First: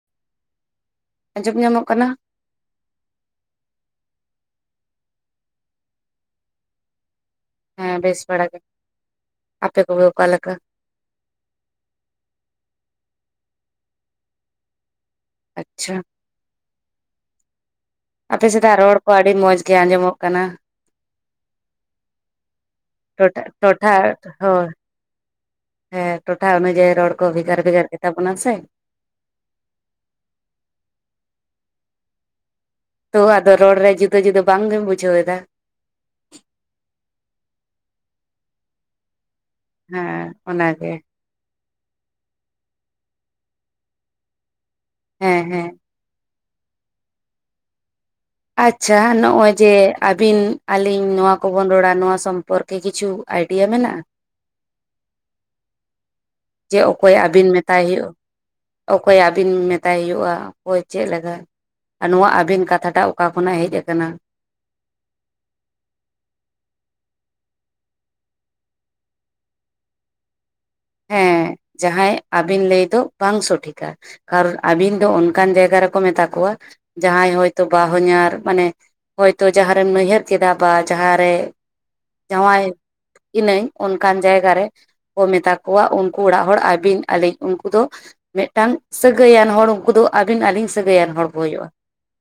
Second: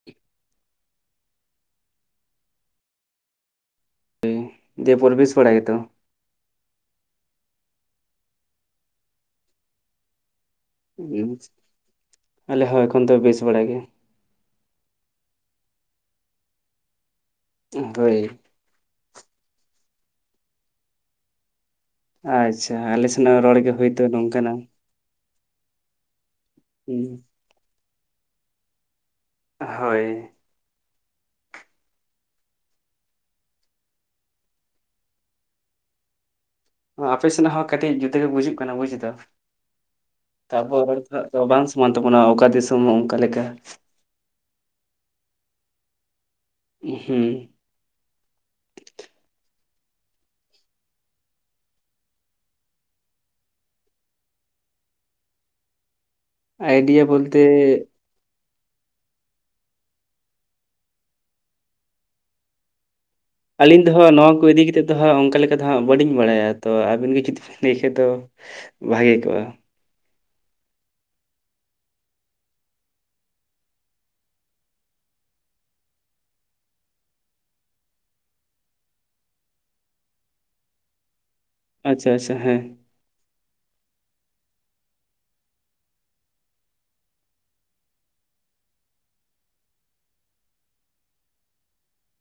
[inaudible] ᱟᱸᱡᱚᱢ ᱧᱟᱢᱚᱜ ᱠᱟᱱᱟ? ᱫᱤᱭᱮ ᱯᱚᱨ ᱵᱮᱥ ᱵᱟᱲᱟ ᱜᱮ ᱛᱚ? ᱦᱮᱸ ᱵᱮᱥ ᱵᱟᱲᱟ ᱜᱮ᱾ ᱟᱯᱮ ᱠᱚᱜᱮ ᱚᱠᱟ ᱞᱮᱠᱟ‌? ᱦᱩᱸ, ᱟᱞᱮ ᱦᱚᱸ ᱮᱠᱷᱚᱱ ᱫᱚ ᱵᱮᱥ ᱵᱟᱲᱟᱭ ᱜᱮᱭᱟ᱾ ᱟᱪᱪᱷᱟ᱾ ᱦᱳᱭ᱾ ᱟᱯᱮ ᱥᱮᱫᱟᱜ ᱨᱚᱲ ᱠᱚ ᱟᱹᱰᱤ ᱢᱚᱸᱡᱽ ᱜᱮ ᱟᱸᱡᱚᱢᱚᱜ ᱠᱟᱱᱟ ᱾ ᱟᱪᱪᱷᱟ, ᱟᱞᱮ ᱥᱮᱱᱟᱜ ᱴᱚᱴᱷᱟ ᱨᱚᱲ ᱜᱮ ᱴᱚᱴᱷᱟ ᱦᱳᱭᱛᱚ ᱱᱚᱝᱠᱟᱱᱟ ᱾ ᱦᱳᱭ ᱦᱮᱸ, ᱴᱚᱴᱷᱟ ᱚᱱᱩᱡᱟᱭᱤ ᱦᱩᱸ ᱨᱚᱲ ᱠᱚ ᱵᱷᱮᱜᱟᱨ ᱵᱷᱮᱜᱟᱨ ᱜᱮᱛᱟ ᱵᱚᱱᱟ ᱥᱮ ᱾ ᱦᱳᱭ᱾ ᱛᱚ ᱟᱫᱚ ᱨᱚᱲ ᱨᱮ ᱡᱩᱫᱟᱹ ᱡᱩᱫᱟᱹ ᱵᱟᱝ ᱜᱮᱢ ᱵᱩᱡᱷᱟᱹᱣ ᱮᱫᱟ? ᱟᱯᱮ ᱥᱮᱱᱟᱜ ᱦᱚᱸ ᱠᱟᱹᱴᱤᱡ ᱡᱩᱫᱟᱹᱜ ᱜᱮ ᱵᱩᱡᱩᱜ ᱠᱟᱱᱟ ᱵᱩᱡ ᱫᱚ, ᱦᱮᱸ ᱛᱟᱯᱚᱨ ᱚᱱᱟᱜᱮ ᱩᱱᱟᱹᱜ ᱫᱚ ᱵᱟᱝ ᱥᱚᱢᱟᱱ ᱛᱟᱵᱚᱱᱟ, ᱚᱠᱟ ᱫᱤᱥᱚᱢ ᱚᱱᱠᱟ ᱞᱮᱠᱟ? ᱦᱮᱸ ᱦᱮᱸ᱾ ᱦᱩᱸ ᱾ ᱟᱪᱪᱷᱟ, ᱱᱚᱜ-ᱚᱭ ᱡᱮ, ᱟᱹᱵᱤᱱ ᱟᱹᱞᱤᱧ ᱱᱚᱣᱟ ᱠᱚᱵᱚᱱ ᱨᱚᱲᱟ ᱱᱚᱣᱟ ᱥᱚᱢᱯᱚᱨᱠ ᱠᱤ ᱠᱤᱪᱷᱩ ᱟᱭᱰᱤᱭᱟ ᱢᱮᱱᱟᱜ-ᱟ? ᱡᱮ, ᱟᱭᱰᱤᱭᱟ ᱚᱠᱚᱭ ᱵᱚᱞᱛᱮ ᱟᱵᱤᱱ ᱢᱮᱛᱟᱭ ᱦᱩᱭᱩᱜ-ᱟ? ᱚᱠᱚᱭ ᱟᱹᱵᱤᱱ ᱢᱮᱛᱟᱭ ᱦᱩᱭᱩᱜ-ᱟ? ᱚᱠᱚᱭ ᱪᱮᱫ ᱞᱮᱠᱟ? ᱟᱨ ᱱᱚᱣᱟ ᱟᱹᱵᱤᱱ ᱠᱟᱛᱷᱟ ᱴᱟᱜ ᱟᱹᱞᱤᱧ ᱫᱚ ᱦᱟᱸᱜ ᱱᱚᱣᱟ ᱠᱚ ᱤᱫᱤ ᱠᱟᱛᱮᱫ ᱫᱚ ᱦᱟᱸᱜ ᱚᱱᱠᱟ ᱞᱮᱠᱟ ᱫᱚ ᱦᱟᱸᱜ ᱵᱟᱹᱞᱤᱧ ᱵᱟᱲᱟᱭᱟ, ᱛᱚ ᱟᱹᱵᱤᱱ ᱜᱮ ᱡᱩᱫᱤ ᱵᱤᱱ ᱞᱟᱹᱭ ᱠᱷᱟᱡ ᱫᱚ ᱵᱷᱟᱹᱜᱮ ᱠᱚᱜ-ᱟ ᱾ ᱦᱮᱸ, ᱡᱟᱦᱟᱸᱭ ᱟᱹᱵᱤᱱ ᱞᱟᱹᱭ ᱫᱚ ᱵᱟᱝ ᱥᱚᱴᱷᱤᱠᱟ᱾ ᱠᱟᱨᱚ ᱟᱹᱵᱤᱱ ᱫᱚ ᱚᱱᱠᱟᱱ ᱡᱟᱭᱜᱟ ᱨᱮᱠᱚ ᱢᱮᱛᱟ ᱠᱚᱣᱟ ᱡᱟᱦᱟᱸᱭ ᱦᱳᱭᱛᱚ ᱵᱟᱦᱚᱧᱟᱨ ᱢᱟᱱᱮ ᱦᱚᱭᱛᱳ ᱡᱟᱦᱟᱸ ᱨᱮᱢ ᱱᱟᱭᱦᱟᱹᱨ ᱠᱮᱫᱟ ᱵᱟ ᱡᱟᱦᱟᱸᱨᱮ ᱟᱪᱪᱷᱟ ᱟᱪᱪᱷᱟ ᱦᱮᱸ ᱡᱟᱶᱟᱭ ᱤᱱᱟᱹᱧ ᱚᱱᱠᱟᱱ ᱡᱟᱭᱜᱟ ᱨᱮ ᱠᱚ ᱢᱮᱛᱟ ᱠᱚᱣᱟᱜ ᱩᱱᱠᱩ ᱚᱲᱟᱜ ᱦᱚᱲ ᱟᱹᱵᱤᱱ ᱟᱹᱞᱤᱧ ᱩᱱᱠᱩ ᱫᱚ ᱢᱤᱫᱴᱟᱝ ᱥᱟᱹᱜᱟᱹᱭᱟᱱ ᱦᱚᱲ, ᱩᱱᱠᱩ ᱫᱚ ᱟᱹᱵᱤᱱ ᱟᱹᱞᱤᱧ ᱥᱟᱹᱜᱟᱹᱭᱟᱱ ᱦᱚᱲ ᱠᱚ ᱦᱩᱭᱩᱜ-ᱟ᱾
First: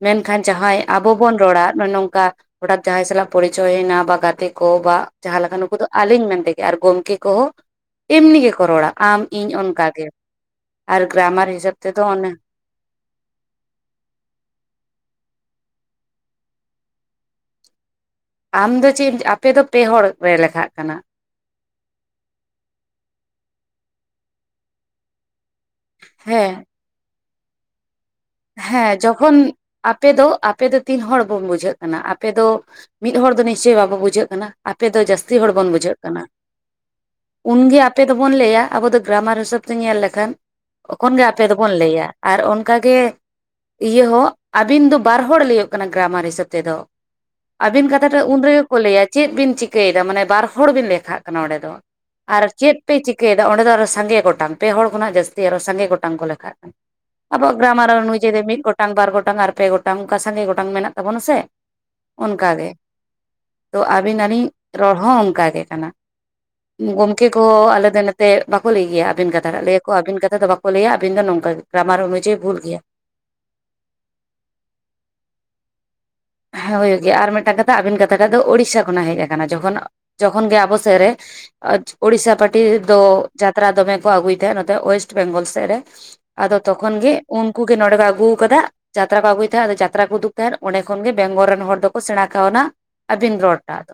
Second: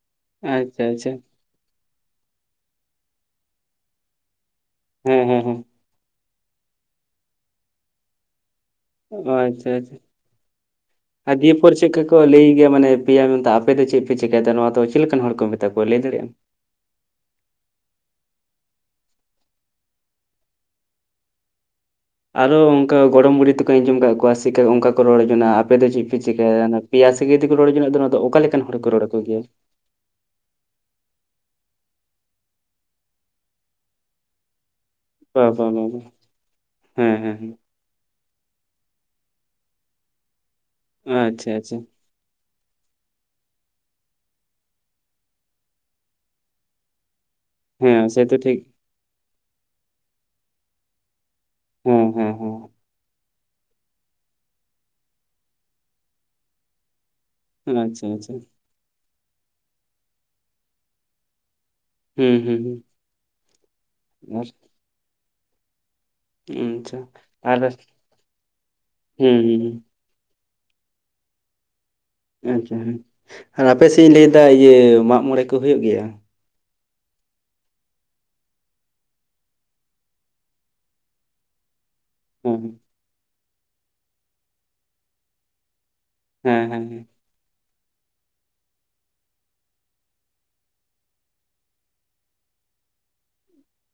ᱢᱮᱱᱠᱷᱟᱱ ᱡᱟᱦᱟᱸᱭ ᱟᱪᱪᱷᱟ ᱟᱪᱪᱷᱟ ᱟᱵᱚ ᱵᱚᱱ ᱨᱚᱲᱟ ᱱᱚᱝᱠᱟ ᱦᱚᱴᱟᱛ ᱡᱟᱦᱟᱸᱭ ᱥᱟᱞᱟᱜ ᱯᱚᱨᱤᱪᱚᱭ ᱦᱩᱭᱱᱟ ᱵᱟ ᱜᱟᱛᱮ ᱠᱚ ᱵᱟ ᱦᱮᱸ ᱦᱮᱸ ᱡᱟᱦᱟᱸ ᱞᱮᱠᱟ ᱦᱮᱸ ᱱᱩᱠᱩ ᱫᱚ ᱟᱹᱞᱤᱧ ᱢᱮᱱᱛᱮ ᱜᱮ ᱟᱨ ᱜᱚᱝᱠᱮ ᱠᱚᱦᱚᱸ ᱮᱢᱱᱤ ᱜᱮ ᱠᱚ ᱨᱚᱲᱟ ᱟᱢ ᱟᱪᱪᱷᱟ ᱤᱧ ᱟᱪᱪᱷᱟ ᱚᱱᱠᱟ ᱜᱮ ᱟᱨ ᱜᱨᱟᱢᱟᱨ ᱦᱤᱥᱟᱹᱵ ᱛᱮᱫᱚ ᱚᱱᱮ ᱤᱭᱟ ᱢᱟᱱᱮ ᱯᱮᱭᱟᱝ ᱛᱚ ᱢᱟᱱᱮ ᱟᱯᱮ ᱫᱚ ᱪᱮᱫ ᱯᱮ ᱪᱮᱠᱟᱭᱫᱟ? ᱱᱚᱣᱟ ᱫᱚ ᱪᱮᱫ ᱞᱮᱠᱟᱱ ᱦᱚᱲ ᱠᱚ ᱢᱮᱛᱟ ᱠᱚᱣᱟ? ᱞᱟᱹᱭ ᱫᱟᱲᱮᱭᱟᱜ ᱟᱢ? ᱟᱢ ᱫᱚ ᱪᱮᱫ ᱮᱢ? ᱟᱯᱮ ᱫᱚ ᱯᱮ ᱦᱚᱲ ᱯᱮ ᱞᱮᱠᱷᱟᱜ ᱠᱟᱱᱟ᱾ ᱟᱨᱫ ᱜᱚᱝᱠᱮ ᱜᱚᱲᱚᱢ ᱵᱩᱲᱦᱤ ᱛᱮᱠᱚ ᱟᱸᱡᱚᱢ ᱠᱟᱫ ᱠᱚᱣᱟ, ᱥᱮᱠᱟᱹ ᱚᱱᱠᱟ ᱠᱚ ᱨᱚᱲᱮᱜ ᱠᱟᱱᱟ, ᱟᱯᱮ ᱫᱚ ᱪᱮᱫ ᱯᱮ ᱦᱮᱸ ᱪᱤᱠᱟᱹᱭᱮᱫᱟ ᱱᱟ? ᱱᱚᱣᱟ ᱯᱮᱭᱟ ᱥᱟ ᱥᱟᱹᱜᱟᱭ ᱛᱮᱠᱚ ᱨᱚᱲ ᱡᱚᱱᱟᱜ ᱫᱚ ᱱᱚᱣᱟ ᱫᱚ ᱚᱠᱟ ᱞᱮᱠᱟᱱ ᱦᱚᱲ ᱠᱚ ᱦᱮᱸ ᱨᱚᱲ ᱟᱠᱚ ᱡᱚᱠᱷᱚᱱ ᱜᱮᱭᱟ? ᱟᱯᱮ ᱫᱚ ᱟᱯᱮ ᱫᱚ ᱛᱤᱱ ᱦᱚᱲ ᱵᱚᱱ ᱵᱩᱡᱷᱟᱹᱜ ᱠᱟᱱᱟ ᱟᱯᱮ ᱫᱚ ᱢᱤᱫ ᱦᱚᱲ ᱫᱚ ᱱᱤᱥᱪᱳᱭ ᱵᱟᱵᱚ ᱵᱩᱡᱷᱟᱹᱜ ᱠᱟᱱᱟ᱾ ᱟᱯᱮ ᱫᱚ ᱡᱟᱹᱥ ᱛᱤ ᱵᱟ ᱦᱚᱲ ᱵᱟ ᱵᱚᱱ ᱵᱟ ᱵᱩᱡᱷᱟᱹᱜ ᱵᱟ ᱠᱟᱱᱟᱜ᱾ ᱦᱮᱸ ᱦᱮᱸ ᱦᱮᱸ ᱩᱱᱜᱮ ᱟᱯ ᱟᱯᱮ ᱫᱚᱵᱚᱱ ᱞᱟᱹᱭᱟ ᱟᱵᱚ ᱫᱚ ᱜᱨᱟᱢᱟᱨ ᱦᱤᱥᱟᱹᱵ ᱛᱮ ᱧᱮᱞ ᱞᱮᱠᱷᱟᱱ ᱛᱚᱠᱷᱚᱱ ᱜᱮ ᱟᱯᱮ ᱟᱪᱪᱷᱟ ᱟᱪᱪᱷᱟ ᱫᱚᱵᱚᱱ ᱞᱟᱹᱭᱟ᱾ ᱟᱨ ᱚᱱᱠᱟ ᱜᱮ ᱤᱭᱟᱹ ᱦᱚᱸ ᱟᱹᱵᱤᱱ ᱫᱚ ᱵᱟᱨ ᱦᱚᱲ ᱞᱟᱹᱭᱟᱹᱜ ᱠᱟᱱᱟ ᱜᱨᱟᱢᱟᱨ ᱦᱤᱥᱟᱹᱵ ᱛᱮᱫᱚ᱾ ᱟᱵᱤᱱ ᱦᱮᱸ ᱠᱟᱛᱷᱟ ᱴᱟᱜ ᱥᱮᱛᱚ ᱴᱷᱤᱠ ᱩᱱᱨᱮᱜᱮ ᱠᱚ ᱞᱟᱹᱭᱟ᱾ ᱪᱮᱫ ᱵᱤᱱ ᱪᱤᱠᱟᱹᱭᱮᱫᱟ ᱢᱟᱱᱮ ᱵᱟᱨ ᱦᱚᱲ ᱵᱤᱱ ᱞᱮᱠᱷᱟᱜ ᱠᱟᱱᱟ ᱚᱸᱰᱮ ᱫᱚ᱾ ᱦᱮᱸ ᱦᱮᱸ ᱟᱨ ᱪᱮᱫ ᱦᱮᱸ ᱯᱮ ᱪᱤᱠᱟᱹᱭᱮᱫᱟ ᱚᱸᱰᱮ ᱫᱚ ᱟᱨᱚ ᱥᱟᱸᱜᱮ ᱜᱚᱴᱟᱝ ᱯᱮ ᱦᱚᱲ ᱠᱷᱚᱱᱟᱜ ᱡᱟᱹᱥᱛᱤ ᱟᱨᱚ ᱥᱟᱸᱜᱮ ᱜᱚᱴᱟᱝ ᱠᱚ ᱞᱮᱠᱷᱟᱜ ᱠᱟᱱᱟ᱾ ᱟᱵᱚᱣᱟᱜ ᱜᱨᱟᱢᱟᱨ ᱟᱪᱪᱷᱟ ᱟᱪᱪᱷᱟ ᱚᱱᱩᱡᱟᱭᱤ ᱫᱚ ᱢᱤᱫ ᱜᱚᱴᱟᱝ, ᱵᱟᱨ ᱜᱚᱴᱟᱝ, ᱟᱨ ᱯᱮ ᱜᱚᱴᱟᱝ ᱚᱱᱠᱟ ᱥᱟᱸᱜᱮ ᱜᱚᱴᱟᱝ ᱢᱮᱱᱟᱜ ᱛᱟᱵᱚᱱᱟ ᱥᱮ᱾ ᱦᱩᱸ ᱦᱩᱸ ᱚᱱᱠᱟᱜᱮ ᱦᱩᱸ ᱛᱚ ᱟᱹᱵᱤᱱ ᱟᱨ ᱟᱹᱞᱤᱧ ᱟᱪᱪᱷᱟ ᱨᱚᱲ ᱦᱚᱸ ᱚᱱᱠᱟᱜᱮ ᱠᱟᱱᱟ᱾ ᱜᱚᱢᱠᱮ ᱠᱚ ᱟᱨ ᱟᱞᱮ ᱫᱚ ᱱᱮᱛᱮ ᱵᱟᱠᱚ ᱞᱟᱹᱭ ᱜᱮᱭᱟ ᱟᱵᱤᱱ ᱦᱩᱸ ᱠᱟᱛᱷᱟ ᱦᱩᱸ ᱴᱟᱜ᱾ ᱞᱟᱹᱭᱟᱠᱚ ᱟᱵᱤᱱ ᱠᱟᱛᱷᱟ ᱫᱚ ᱵᱟᱠ ᱠᱚ ᱞᱟᱹᱭᱟ ᱟᱵᱤᱱ ᱫᱚ ᱱᱚᱝᱠᱟ ᱜᱮ ᱜᱨᱟᱢᱟᱨ ᱚᱱᱩᱡ ᱟᱪᱪᱷᱟ ᱦᱮᱸ ᱟᱨ ᱟᱯᱮ ᱥᱮᱫ ᱤᱧ ᱞᱟᱹᱭ ᱮᱫᱟ ᱤᱭᱟᱹ ᱢᱟᱜᱽ ᱢᱚᱬᱮ ᱠᱚ ᱦᱩᱭᱩᱜ ᱜᱮᱭᱟ? ᱦᱮᱸ ᱦᱩᱭᱩᱜ ᱜᱮᱭᱟ, ᱟᱨ ᱢᱤᱫᱴᱟᱝ ᱠᱟᱛᱷᱟ ᱟᱵᱤᱱ ᱠᱟᱛᱷᱟ ᱴᱷᱟᱜ ᱫᱚ ᱳᱲᱤᱥᱟ ᱠᱷᱚᱱᱟᱜ ᱦᱮᱡ ᱟᱠᱟᱱᱟ ᱡᱚᱠᱷᱚᱱ ᱡᱚᱠᱷᱚᱱ ᱜᱮ ᱟᱵᱚ ᱥᱮᱫ ᱨᱮ ᱟᱡ ᱩᱲᱤᱥᱥᱟ ᱯᱟᱴᱤ ᱦᱮᱸ ᱫᱚ ᱡᱟᱛᱨᱟ ᱫᱚᱢᱮ ᱠᱚ ᱟᱹᱜᱩᱭ ᱛᱟᱦᱮᱸᱫ ᱱᱚᱛᱮ ᱳᱭᱮᱥᱴ ᱵᱮᱝᱜᱚᱞ ᱥᱮᱫ ᱨᱮ᱾ ᱟᱫᱚ ᱦᱮᱸ ᱦᱮᱸ ᱛᱚᱠᱷᱚᱱ ᱦᱮᱸ ᱜᱮ ᱩᱱᱠᱩ ᱜᱮ ᱱᱚᱰᱮ ᱠᱚ ᱟᱹᱜᱩᱣ ᱟᱠᱟᱫᱟ ᱡᱟᱛᱨᱟ ᱠᱚ ᱟᱹᱜᱩᱭ ᱛᱟᱦᱮᱸᱫ ᱟᱫᱚ ᱡᱟᱛᱨᱟ ᱠᱚ ᱩᱫᱩᱠ ᱛᱟᱦᱮᱸᱫ ᱚᱸᱰᱮ ᱠᱷᱚᱱ ᱜᱮ ᱵᱮᱝᱜᱚᱞ ᱨᱮᱱ ᱦᱚᱲ ᱫᱚᱠᱚ ᱥᱮᱬᱟ ᱠᱟᱣᱱᱟ᱾ ᱟᱹᱵᱤᱱ ᱨᱚᱲ ᱴᱟᱜ᱾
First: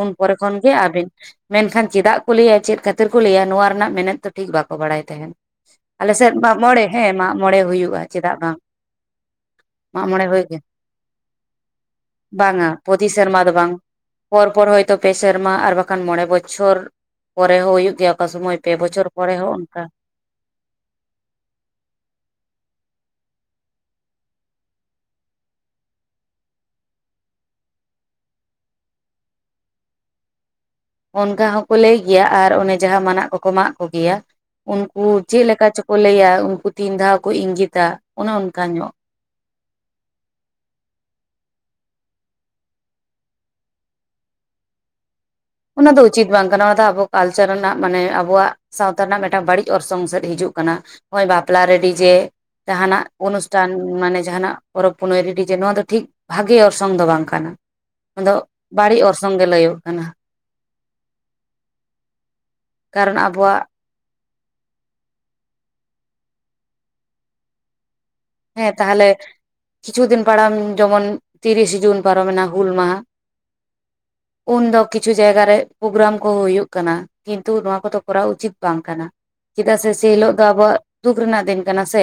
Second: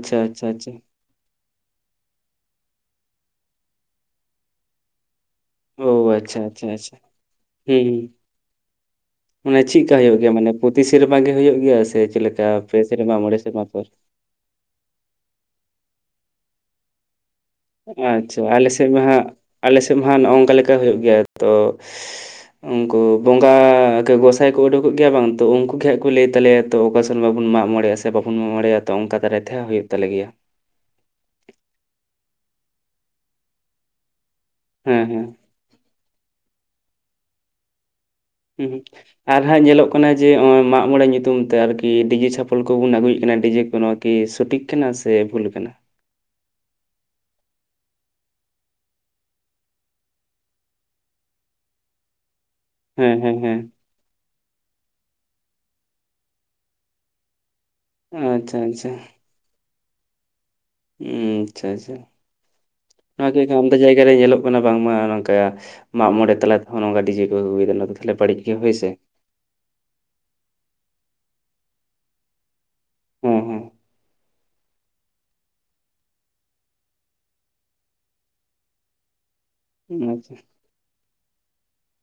ᱩᱱ ᱯᱚᱨᱮ ᱟᱪᱪᱷᱟ ᱟᱪᱪᱷᱟ ᱠᱷᱚᱱᱜᱮ ᱟᱹᱵᱤᱱ᱾ ᱢᱮᱱᱠᱷᱟᱱ ᱪᱮᱫᱟᱜ ᱠᱚ ᱞᱟᱹᱭᱟ ᱪᱮᱫ ᱠᱷᱟᱹᱛᱤᱨ ᱠᱚ ᱞᱟᱹᱭᱟ ᱱᱚᱣᱟ ᱨᱮᱱᱟᱜ ᱢᱮᱱᱮᱫ ᱫᱚ ᱴᱷᱤᱠ ᱵᱟᱠᱚ ᱵᱟᱲᱟᱭ ᱛᱟᱦᱮᱱ᱾ ᱳ ᱟᱞᱮᱥᱮᱫ ᱟᱪᱪᱷᱟ ᱢᱟᱜᱽ ᱟᱪᱪᱷᱟ ᱢᱚᱬᱮ ᱟᱪᱪᱷᱟ ᱦᱮᱸ ᱢᱟᱜ ᱢᱚᱬᱮ ᱦᱩᱭᱩᱜᱼᱟ ᱦᱩᱸ ᱪᱮᱫᱟᱜ ᱵᱟᱝ᱾ ᱢᱟᱱᱮ ᱪᱮᱫᱠᱟ ᱦᱩᱭᱩᱜ ᱜᱮᱭᱟ ᱢᱟᱱᱮ ᱯᱚᱛᱤ ᱥᱮᱨᱢᱟ ᱜᱮ ᱦᱩᱭᱩᱜ ᱜᱮᱭᱟ ᱥᱮ ᱪᱮᱫᱠᱟ ᱵᱟᱝᱟ ᱯᱮ ᱯᱨᱚᱛᱤ ᱥᱮᱨᱢᱟ ᱢᱚᱬᱮ ᱫᱚ ᱥᱮᱨᱢᱟ ᱵᱟᱝ ᱯᱚᱨ? ᱯᱚᱨ ᱯᱚᱨ ᱦᱭᱛᱚ ᱯᱮ ᱥᱮᱨᱢᱟ ᱟᱨ ᱵᱟᱠᱷᱟᱱ ᱢᱚᱬᱮ ᱵᱚᱪᱷᱚᱨ᱾ ᱯᱚᱨᱮ ᱦᱚᱸ ᱦᱩᱭᱩᱜ ᱜᱮᱭᱟ ᱚᱠᱟ ᱥᱳᱚᱢᱚᱭ ᱯᱮ ᱵᱚᱪᱷᱚᱨ ᱯᱚᱨᱮ ᱦᱚᱸ ᱚᱱᱠᱟ᱾ ᱦᱮᱸ ᱱᱚᱜᱼᱚᱝᱠᱟ ᱞᱮᱠᱟ ᱦᱩᱭᱩᱜ ᱜᱮᱭᱟ ᱛᱚ ᱩᱱᱠᱩ ᱵᱚᱸᱜᱟ ᱜᱮ ᱜᱚᱸᱥᱟᱭ ᱠᱚ ᱩᱰᱩᱠᱚᱜ ᱜᱮᱭᱟ ᱵᱟᱝ ᱛᱚ ᱩᱱᱠᱩ ᱜᱮ ᱦᱟᱸᱜ ᱠᱚ ᱞᱟᱹᱭ ᱛᱟᱞᱮᱭᱟ᱾ ᱛᱚ ᱚᱠᱟ ᱥᱮᱨᱢᱟ ᱵᱚᱱ ᱢᱟᱜᱽ ᱢᱚᱬᱮᱜ-ᱟ ᱥᱮ ᱵᱟᱵᱚᱱ ᱢᱟᱜᱽ ᱢᱚᱲᱮᱜ-ᱟ ᱛᱚ ᱚᱱᱠᱟ ᱫᱟᱨᱟᱭ ᱛᱮᱦᱚ ᱦᱩᱭᱩᱜ ᱛᱟᱞᱮ ᱜᱮᱭᱟ᱾ ᱚᱱᱠᱟ ᱦᱚᱸᱠᱚ ᱞᱟᱹᱭ ᱜᱮᱭᱟ ᱟᱨ ᱚᱱᱮ ᱡᱟᱦᱟᱸ ᱢᱟᱱᱟᱜ ᱠᱚᱠᱚ ᱢᱟᱜ ᱠᱚᱜᱮᱭᱟ ᱦᱮᱸ ᱩᱱᱠᱩ ᱦᱮᱸ ᱪᱮᱫ ᱞᱮᱠᱟ ᱪᱚ ᱠᱚ ᱞᱟᱹᱭᱟ ᱩᱱᱠᱩ ᱛᱤᱱ ᱫᱷᱟᱣ ᱠᱚ ᱤᱝᱜᱤᱛᱟ᱾ ᱚᱱᱮ ᱚᱱᱠᱟ ᱩᱦᱩᱸᱜ᱾ ᱧᱚᱜ ᱟᱨ ᱦᱟᱸᱜ ᱧᱮᱞᱚᱜ ᱠᱟᱱᱟ ᱡᱮ ᱱᱚᱜᱼᱚᱭ ᱢᱟᱜᱽ ᱢᱚᱬᱮ ᱧᱩᱛᱩᱢ ᱛᱮ ᱟᱨᱠᱤ ᱰᱤᱡᱮ ᱪᱷᱟᱯᱚᱞ ᱠᱚᱵᱚᱱ ᱟᱹᱜᱩᱭᱮᱫ ᱠᱟᱱᱟ ᱰᱤᱡᱮ ᱠᱩ ᱱᱚᱣᱟ ᱠᱤ ᱥᱚᱴᱷᱤᱠ ᱠᱟᱱᱟ, ᱥᱮ ᱵᱷᱩᱞ ᱠᱟᱱᱟ? ᱚᱱᱟ ᱫᱚ ᱩᱪᱤᱛ ᱵᱟᱝ ᱠᱟᱱᱟ ᱚᱱᱟ ᱫᱚ ᱟᱵᱚ ᱠᱟᱞᱪᱟᱨ ᱨᱮᱱᱟᱜ ᱢᱟᱱᱮ ᱟᱵᱚᱣᱟᱜ ᱥᱟᱶᱛᱟ ᱨᱮᱱᱟᱜ ᱢᱤᱫᱴᱟᱱ ᱵᱟᱹᱲᱤᱡ ᱚᱨᱥᱚᱝ ᱥᱮᱫ ᱦᱤᱡᱩᱜ ᱠᱟᱱᱟ, ᱱᱚᱜᱼᱚᱭ ᱵᱟᱯᱞᱟ ᱨᱮ ᱰᱤᱡᱮ ᱡᱟᱦᱱᱟ-ᱜ ᱦᱮᱸ ᱦᱮᱸ ᱦᱮᱸ ᱚᱱᱩᱥᱴᱷᱟᱱ᱾ ᱢᱟᱱᱮ ᱡᱟᱦᱟᱸᱱᱟᱜ ᱯᱚᱨᱚᱵᱽ ᱯᱩᱱᱟᱹᱭ ᱨᱮ ᱰᱤ ᱡᱮ ᱱᱚᱣᱟ ᱫᱚ ᱴᱷᱤᱠ ᱵᱷᱟᱜᱮ ᱚᱨᱥᱚᱝ ᱫᱚ ᱵᱟᱝ ᱠᱟᱱᱟ᱾ ᱟᱸᱫᱚ ᱟᱪᱪᱷᱟ ᱟᱪᱪᱷᱟ ᱵᱟᱹᱲᱤᱡ ᱚᱨᱥᱚᱝ ᱜᱮ ᱞᱟᱹᱭᱚᱜ ᱠᱟᱱᱟ᱾ ᱦᱩᱸᱢ ᱟᱪᱪᱷᱟ ᱟᱪᱪᱷᱟ ᱠᱟᱨᱚᱱ ᱱᱚᱣᱟ ᱠᱤ ᱦᱟᱜᱠᱷᱟᱡ ᱟᱵᱚᱣᱟᱜ ᱟᱢᱫᱟ ᱡᱟᱭᱜᱟ ᱨᱮ ᱧᱮᱞᱚᱜ ᱠᱟᱱᱟ ᱵᱟᱝᱢᱟ ᱱᱚᱝᱠᱟ ᱢᱟᱜᱽ ᱢᱚᱬᱮ ᱛᱟᱞᱟ ᱛᱮᱦᱚᱸ ᱱᱚᱝᱠᱟ ᱰᱤᱡᱮ ᱠᱚ ᱟᱹᱜᱩᱭᱮᱫᱟ ᱱᱟᱣᱟ ᱫᱚ ᱛᱟᱦᱚᱸᱞᱮ ᱵᱟᱹᱲᱤᱡ ᱜᱮ ᱦᱳᱭ ᱦᱮᱸ ᱥᱮ ᱛᱟᱦᱚᱸᱞᱮ ᱠᱤᱪᱷᱩ ᱫᱤᱱ ᱯᱟᱲᱟᱢ ᱡᱮᱢᱚᱱ ᱛᱤᱨᱤᱥᱮ ᱡᱩᱱ ᱯᱟᱨᱚᱢᱮᱱᱟ ᱦᱩᱞ ᱢᱟᱦᱟᱸ᱾ ᱦᱮᱸ ᱦᱮᱸ᱾ ᱩᱱᱫᱚ ᱠᱤᱪᱷᱩ ᱡᱟᱭᱜᱟ ᱨᱮ ᱯᱨᱳᱜᱨᱟᱢ ᱠᱚᱸᱦᱚ ᱦᱳᱭᱩᱜ ᱠᱟᱱᱟ᱾ ᱠᱤᱱᱛᱩ ᱱᱚᱣᱟ ᱠᱚᱫᱚᱸ ᱠᱚᱨᱟᱣ ᱩᱪᱤᱛ ᱵᱟᱝ ᱠᱟᱱᱟ᱾ ᱪᱮᱫᱟᱜ ᱥᱮ ᱥᱮᱭ ᱦᱤᱞᱳᱜ ᱟᱪᱪᱷᱟ ᱫᱚ ᱟᱸᱵᱚᱣᱟᱜ ᱫᱩᱠ ᱨᱮᱱᱟᱜ ᱫᱤᱱ ᱠᱟᱱᱟ ᱥᱮ᱾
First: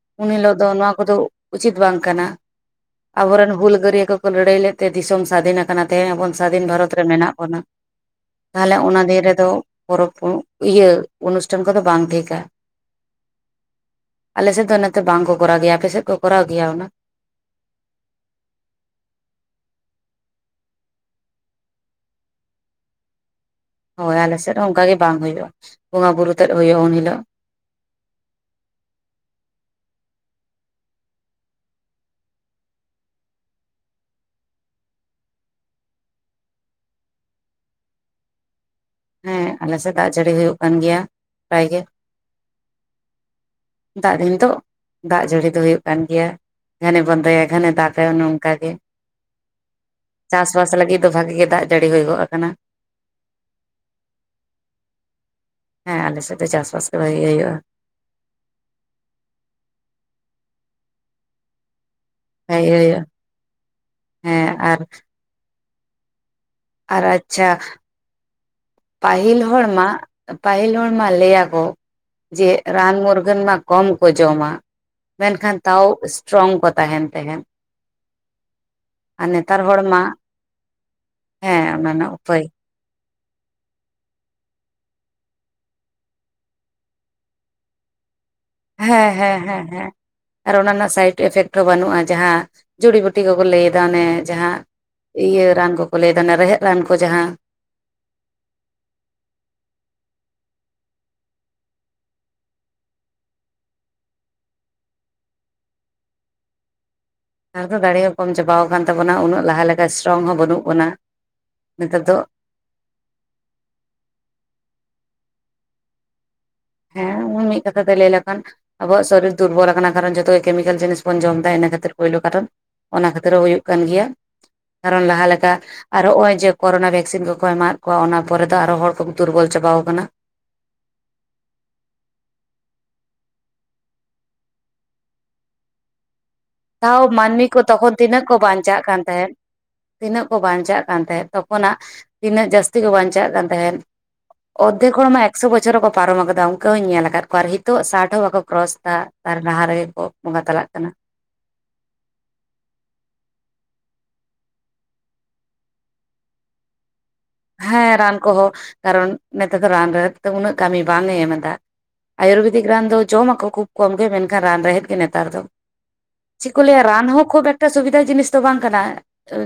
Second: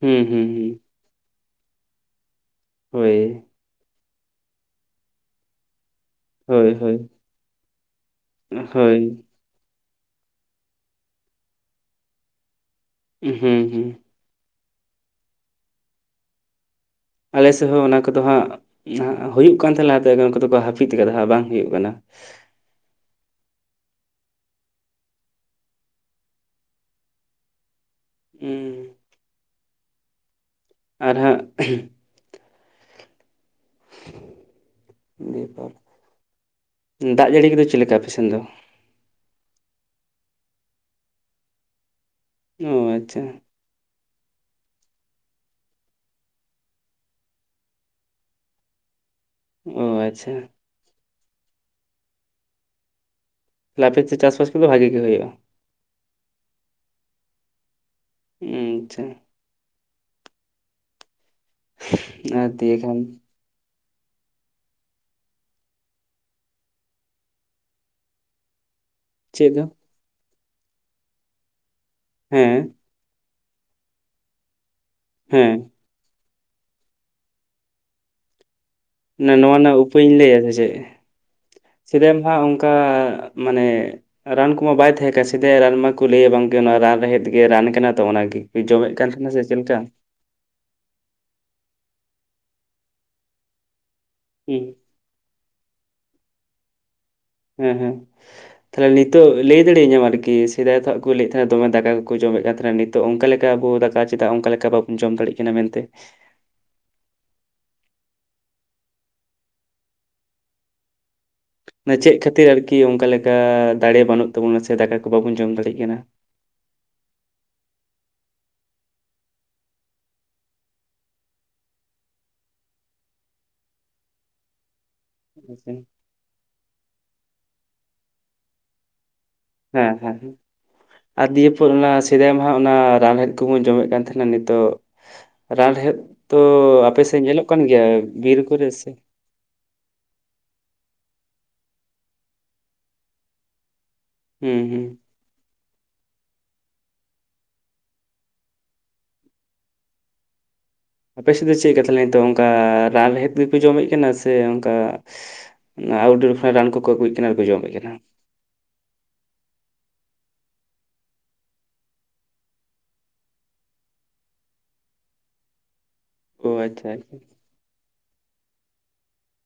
ᱦᱩᱸ ᱩᱱ ᱦᱩᱸ ᱦᱤᱞᱳᱜ ᱫᱚ ᱦᱩᱸ ᱱᱚᱣᱟ ᱠᱚᱫᱚᱸ ᱩᱪᱤᱛ ᱵᱟᱝ ᱠᱟᱱᱟ ᱦᱳᱭ ᱟᱸᱵᱚ ᱨᱮᱱ ᱦᱩᱞᱜᱟᱹᱨᱤᱭᱟᱹ ᱠᱚᱸᱼᱼ ᱞᱟᱹᱲᱦᱟᱹᱭ ᱞᱮᱫ ᱛᱮ ᱫᱤᱥᱚᱢ ᱥᱟᱫᱷᱤᱱ ᱠᱟᱱᱟ ᱛᱮᱦᱮᱧ ‌ᱟᱵᱚᱱᱼᱼ ᱥᱟᱫᱷᱤᱱ ᱦᱳᱭ ᱵᱷᱟᱨᱚᱛ ᱦᱳᱭ ᱢᱮᱱᱟᱹᱜ ᱵᱚᱱᱟ ᱛᱟᱦᱞᱮ ᱦᱳᱭ ᱚᱱᱟ ᱫᱤᱱ ᱨᱮᱫᱚᱼᱼ ᱯᱚᱨᱚᱵᱽ ᱠᱚ ᱤᱭᱟᱹ ᱚᱱᱩᱥᱴᱷᱟᱱ ᱠᱚᱫᱚᱹ ᱵᱟᱝ ᱴᱷᱤᱠᱟ᱾ ᱦᱩᱸ ᱦᱩᱸ᱾ ᱟᱞᱮ ᱥᱮᱫ ᱫᱚ ᱱᱚᱛᱮ ᱵᱟᱝ ᱠᱚ ᱠᱚᱨᱟᱣ ᱜᱮᱹᱭᱟ, ᱟᱯᱮ ᱥᱮᱫ ᱠᱚᱨᱟᱣ ᱜᱮᱭᱟ ᱚᱱᱟ? ᱟᱞᱮ ᱥᱮᱫ ᱦᱚᱸ ᱚᱱᱟ ᱠᱚᱫᱚ ᱦᱟᱸᱜᱼᱼ ᱦᱩᱭᱩᱜ ᱠᱟᱱ ᱛᱟᱦᱮᱸᱱ ᱞᱟᱦᱟ ᱛᱮ ᱩᱱᱠᱩ ᱫᱚᱠᱚᱸ ᱦᱟᱹᱯᱤᱫ ᱠᱟᱫᱟ ᱵᱟᱝ ᱦᱩᱭᱩᱜ ᱠᱟᱱᱟ᱾ ᱦᱳᱭ ᱟᱸᱞᱮ ᱥᱮᱫ ᱦᱚᱸ ᱚᱱᱠᱟ ᱜᱮ ᱵᱟᱝ ᱦᱩᱭᱩᱜᱼᱟ ᱵᱚᱸᱜᱟ ᱵᱩᱨᱩ ᱛᱮᱫ ᱦᱩᱭᱩᱜᱼᱟ ᱩᱱ ᱦᱤᱞᱳᱜ᱾ ᱩᱻ ᱟᱨ ᱦᱟᱜᱼᱼ ᱯ [inaudible] ᱫᱟᱜ ᱡᱟᱹᱲᱤ ᱠᱚᱫᱚᱹ ᱪᱮᱫ ᱞᱮᱠᱟ ᱟᱯᱮ ᱥᱮᱱ ᱫᱚ? ᱦᱮᱸ ᱟᱸᱞᱮ ᱥᱮᱫ ᱫᱟᱜ ᱡᱟᱹᱲᱤ ᱦᱩᱭᱩᱜ ᱠᱟᱱ ᱜᱮᱭᱟᱹ ᱯᱨᱟᱭᱹ ᱜᱮ᱾ ᱚ ᱟᱪᱪᱷᱟ᱾ ᱫᱟᱜ ᱫᱤᱱ ᱛᱳᱜ ᱫᱟᱜ ᱡᱟᱹᱲᱤ ᱫᱚ ᱦᱩᱭᱩᱜ ᱠᱟᱱ ᱜᱮᱭᱟ᱾ ᱜᱷᱟᱱᱮ ᱵᱚᱱᱫᱚᱭᱟ ᱜᱷᱟᱱᱮ ᱫᱟᱜᱟᱭ ᱚᱱᱮ ᱚᱱᱠᱟ ᱜᱮ᱾ ᱚ ᱟᱪᱪᱷᱟ ᱪᱟᱥᱵᱟᱥ ᱞᱟᱹᱜᱤᱫ ᱫᱚ ᱵᱷᱟᱜᱮ ᱜᱮ ᱫᱟᱜ ᱡᱟᱹᱲᱤ ᱦᱩᱭ ᱜᱚᱫ ᱠᱟᱱᱟ᱾ ᱛᱟᱦᱞᱮ ᱟᱯᱮ ᱥᱮᱫ ᱪᱟᱥᱵᱟᱥ ᱠᱚᱫᱚᱸ ᱵᱷᱟᱜᱮ ᱜᱮ ᱦᱩᱭᱩᱜᱼᱟ᱾ ᱦᱮᱸ ᱟᱞᱮ ᱥᱮᱫ ᱫᱚ ᱪᱟᱥᱵᱟᱥ ᱫᱚ ᱵᱷᱟᱜᱮ ᱜᱮ ᱦᱩᱭᱩᱜᱼᱟ᱾ ᱩ ᱟᱪᱪᱷᱟ᱾ [unintelligible] ᱦᱮᱡ ᱠᱷᱟᱱ ᱦᱩᱭᱩᱜᱼᱟ, ᱦᱮᱸ ᱟᱨᱼᱼ ᱟᱨ ᱟᱪᱪᱷᱟ᱾ ᱯᱟᱦᱤᱞ ᱪᱮᱫ ᱫᱚ ᱦᱚᱲ ᱢᱟ ᱯᱟᱦᱤᱞ ᱦᱚᱲ ᱢᱟ ᱞᱟᱹᱭᱟᱠᱚ ᱡᱮ ᱦᱮᱸ ᱨᱟᱱ ᱢᱩᱨᱜᱟᱹᱱ ᱢᱟᱼᱼ ᱠᱚᱢ ᱠᱚ ᱡᱚᱢᱟ ᱦᱮᱸ ᱢᱮᱱᱠᱷᱟᱱ ᱛᱟᱣ ᱥᱴᱨᱚᱝ ᱠᱚ ᱛᱟᱦᱮᱱ ᱛᱟᱦᱮᱸᱱ᱾ ᱢᱟᱱᱮ ᱱᱚᱣᱟ ᱨᱮᱱᱟᱜ ᱦᱚᱲ ᱢᱟ ᱩᱯᱟᱹᱭᱤᱧ ᱞᱟᱹᱭᱟ ᱥᱮ ᱪᱮᱫ ᱦᱮᱸ ᱚᱱᱟ ᱨᱮᱱᱟᱜ ᱥᱮᱫᱟᱭ ᱩᱯᱟᱹᱭ ᱱᱟᱦᱟᱸᱜ ᱚᱱᱠᱟ ᱢᱟᱱᱮᱼᱼ ᱨᱟᱱ ᱠᱚᱢᱟ ᱵᱟᱭ ᱛᱟᱦᱮᱸ ᱠᱟᱱᱟ ᱥᱮᱫᱟᱭ ᱨᱟᱱ ᱢᱟᱠᱚ ᱞᱟᱹᱭᱟ ᱵᱟᱝᱠᱮ ᱱᱚᱣᱟ ᱨᱟᱱ ᱨᱮᱦᱮᱫ ᱜᱮ ᱨᱟᱱ ᱠᱟᱱᱟ ᱛᱚ ᱚᱱᱟ ᱜᱮ᱾ ᱡᱚᱢᱮᱫ ᱠᱟᱱ ᱦᱮᱸ ᱛᱟᱦᱮᱱᱟ ᱦᱮᱸ ᱥᱮ ᱪᱮᱫ ᱦᱮᱸ ᱞᱮᱠᱟᱼᱼ ᱦᱮᱸ ᱟᱨ ᱚᱱᱟ ᱨᱮᱱᱟᱜ ᱥᱟᱭᱤᱰ ᱮᱯᱷᱮᱠᱴ ᱦᱚᱸ ᱵᱟᱱᱩᱜ-ᱟ ᱡᱟᱦᱟᱸ ᱡᱩᱲᱤ ᱵᱩᱴᱤ ᱠᱚᱠᱚᱸ ᱞᱟᱹᱭᱫᱟ ᱚᱱᱮ ᱡᱟᱦᱟᱸᱼᱼ ᱦᱮᱸ ᱤᱭᱟᱹ ᱨᱟᱱ ᱠᱚᱠᱚ ᱞᱟᱹᱭᱫᱟ ᱚᱱᱮ ᱨᱮᱦᱮᱫ ᱨᱟᱱ ᱠᱚ ᱡᱟᱦᱟᱸᱼᱼ ᱦᱮᱸ ᱦᱮᱸ᱾ ᱛᱟᱦᱚᱞᱮ ᱱᱤᱛᱚᱜ ᱞᱟᱹᱭ ᱫᱟᱲᱮᱭᱟᱹᱧᱟᱢ ᱟᱨᱠᱤ ᱥᱮᱫᱟᱭ ᱫᱚ ᱦᱟᱜ ᱠᱚ ᱞᱟᱹᱭᱮᱫ ᱛᱟᱦᱮᱱᱟ ᱫᱚᱢᱮ ᱫᱟᱠᱟ ᱠᱚᱠᱚᱸ ᱡᱚᱢᱮᱫ ᱠᱟᱱ ᱛᱟᱦᱮᱱᱟ ᱱᱤᱛᱼᱼ ᱛᱚ ᱚᱱᱠᱟ ᱞᱮᱠᱟ ᱟᱵᱚ ᱫᱟᱠᱟ ᱪᱮᱫᱟᱜ ᱚᱱᱠᱟ ᱞᱮᱠᱟ ᱵᱟᱵᱚᱱ ᱡᱚᱢ ᱫᱟᱲᱮᱜ ᱠᱟᱱᱟ ᱢᱮᱱᱛᱮ᱾ ᱱᱮᱛᱟᱨ ᱫᱚᱸ ᱫᱟᱲᱮ ᱦᱚ ᱠᱚᱢ ᱪᱟᱵᱟᱣ ᱠᱟᱱ ᱛᱟᱵᱚᱱᱟ ᱩᱱᱟᱹᱜ ᱞᱟᱦᱟᱸ ᱞᱮᱠᱟ ᱥᱴᱨᱚᱝ ᱦᱚᱸ ᱵᱟᱹᱱᱩᱜ ᱵᱚᱱᱟ᱾ ᱢᱟᱱᱮ ᱱᱮᱛᱟᱨ ᱫᱚ ᱪᱮᱫ ᱠᱷᱟᱹᱛᱤᱨ ᱟᱨᱠᱤ ᱚᱱᱠᱟ ᱞᱮᱠᱟ ᱫᱟᱲᱮ ᱵᱟᱹᱱᱩᱜ ᱛᱟᱵᱚᱱᱟ ᱥᱮ ᱫᱟᱠᱟ ᱠᱚ ᱵᱟᱵᱚᱱ ᱡᱚᱢ ᱫᱟᱲᱮᱜ ᱠᱟᱱᱟ᱾ ᱦᱮᱸ ᱩᱱᱤ ᱢᱤᱫ ᱠᱟᱛᱷᱟ ᱛᱮ ᱞᱟᱹᱭ ᱞᱮᱠᱷᱟᱱᱼᱼ ᱟᱸᱵᱚᱣᱟᱜ ᱥᱚᱨᱤᱨ ᱫᱩᱨᱵᱚᱞ ᱠᱟᱱᱟ ᱠᱟᱨᱚᱱ ᱡᱚᱛᱚ ᱜᱮ ᱠᱮᱢᱤᱠᱮᱞ ᱡᱤᱱᱤᱥ ᱵᱚᱱ ᱡᱚᱢ ᱫᱟ ᱤᱱᱟᱹ ᱠᱷᱟᱹᱛᱤᱨ ᱯᱳᱭᱞᱳ ᱠᱟᱨᱚᱱ᱾ ᱚᱱᱟ ᱠᱷᱟᱹᱛᱤᱨ ᱦᱚᱸ ᱦᱩᱭᱩᱜ ᱠᱟᱱ ᱜᱮᱭᱟ᱾ ᱠᱟᱨᱚᱱ ᱞᱟᱦᱟ ᱞᱮᱠᱟ ᱦᱮᱸ ᱦᱮᱸ ᱟᱨ ᱦᱚᱜᱼᱚᱭ ᱡᱮ ᱠᱚᱨᱚᱱᱟ ᱵᱷᱮᱠᱥᱤᱱ ᱠᱚᱠᱚ ᱮᱢᱟᱣᱟᱜ ᱠᱚᱣᱟ ᱚᱱᱟ ᱯᱚᱨᱮ ᱫᱚ ᱟᱨᱚ ᱦᱚᱲ ᱠᱚ ᱫᱩᱨᱵᱚᱞᱼᱼ ᱦᱮᱸ ᱦᱮᱸ ᱦᱮᱸ᱾ ᱟᱨ ᱫᱤᱭᱮ ᱯᱚᱨ ᱚᱱᱟ ᱥᱮᱫᱟᱭ ᱢᱟ ᱦᱟᱜ ᱚᱱᱟ ᱨᱟᱱ ᱨᱮᱦᱮᱫ ᱠᱚᱵᱚᱱ ᱡᱚᱢᱮᱫ ᱠᱟᱱ ᱛᱟᱦᱮᱱᱟ ᱱᱤᱛᱚᱜᱼᱼ ᱨᱟᱱ ᱨᱮᱦᱮᱫᱼᱼ ᱞᱟᱦᱟᱣ ᱢᱟᱱᱢᱤ ᱠᱚ ᱛᱚᱠᱷᱚᱱ ᱛᱤᱱᱟᱹᱜ ᱠᱚ ᱵᱤᱨ ᱠᱚᱨᱮ ᱵᱟᱧᱪᱟᱜ ᱥᱮ ᱠᱟᱱ ᱛᱟᱦᱮᱸᱫ᱾ ᱛᱤᱱᱟᱹᱜ ᱠᱚ ᱵᱟᱧᱪᱟᱜ ᱠᱟᱱ ᱛᱟᱦᱮᱸᱫ, ᱛᱚᱠᱷᱚᱱᱟᱜ ᱛᱤᱱᱟᱹᱜ ᱡᱟᱹᱥᱛᱤ ᱠᱚ ᱵᱟᱧᱪᱟᱜ ᱠᱟᱱ ᱛᱟᱦᱮᱸᱱ᱾ ᱦᱩᱸ ᱦᱩᱸ ᱚᱨᱫᱷᱮᱠ ᱦᱚᱲ ᱢᱟ ᱮᱠᱼᱼ ᱢᱤᱫᱥᱚ ᱵᱚᱪᱷᱚᱨ ᱦᱚᱠᱚ ᱯᱟᱨᱚᱢ ᱟᱠᱟᱫᱟ, ᱚᱱᱠᱟᱹ ᱦᱚᱸᱧ ᱧᱮᱞ ᱟᱠᱟᱫ ᱠᱚᱣᱟ ᱟᱨ ᱦᱤᱛᱚᱜ ᱥᱟᱴ ᱦᱚᱸ ᱵᱟᱠᱚ ᱠᱨᱚᱥ ᱫᱟ, ᱛᱟᱨ ᱞᱟᱦᱟ ᱨᱮᱜᱮ ᱠᱚ ᱵᱚᱸᱜᱟ ᱛᱟᱞᱟᱜ ᱠᱟᱱᱟ᱾ ᱟᱯᱮ ᱥᱮᱫ ᱫᱚ ᱪᱮᱫ ᱞᱮᱠᱟ ᱛᱟᱦᱚᱞᱮ ᱱᱤᱛᱚ ᱚᱱᱠᱟ ᱨᱟᱱ ᱨᱮᱦᱮᱫ ᱜᱮᱯᱮ ᱡᱚᱢᱮᱫ ᱠᱟᱱᱟ, ᱥᱮ ᱚᱱᱠᱟ ᱟᱩᱴᱰᱳᱨ ᱠᱷᱚᱱᱟᱜ ᱨᱟᱱ ᱠᱚᱠᱚ ᱟᱜᱩᱭ ᱦᱮᱸ ᱨᱟᱱ ᱠᱚᱦᱚᱸ, ᱠᱟᱨᱚᱱ ᱱᱮᱛᱟᱨ ᱫᱚ ᱨᱟᱱ ᱨᱮᱦᱮ ᱫᱚ ᱩᱱᱟᱹᱜ ᱠᱟᱢᱤ ᱵᱟᱝᱮ ᱮᱢ ᱮᱫᱟ᱾ ᱟᱭᱩᱨᱵᱮᱫᱤᱠ ᱨᱟᱱ ᱫᱚ ᱡᱚᱢᱟᱠᱚ ᱠᱷᱩᱵ ᱠᱚᱢ ᱜᱮ, ᱢᱮᱱᱠᱷᱟᱱ ᱨᱟᱱ ᱨᱮᱦᱮᱫ ᱜᱮ ᱱᱮᱛᱟᱨ ᱫᱚ᱾ ᱚ ᱪᱤᱜ ᱠᱚ ᱞᱟᱹᱭᱟ ᱟᱪᱪᱷᱟ ᱨᱟᱱ ᱟᱪᱪᱷᱟ ᱦᱚᱸ ᱠᱷᱩᱵ ᱮᱠ ᱴᱟ ᱥᱩᱵᱤᱫᱷᱟ ᱡᱤᱱᱤᱥ ᱫᱚ ᱵᱟᱝ ᱠᱟᱱᱟ,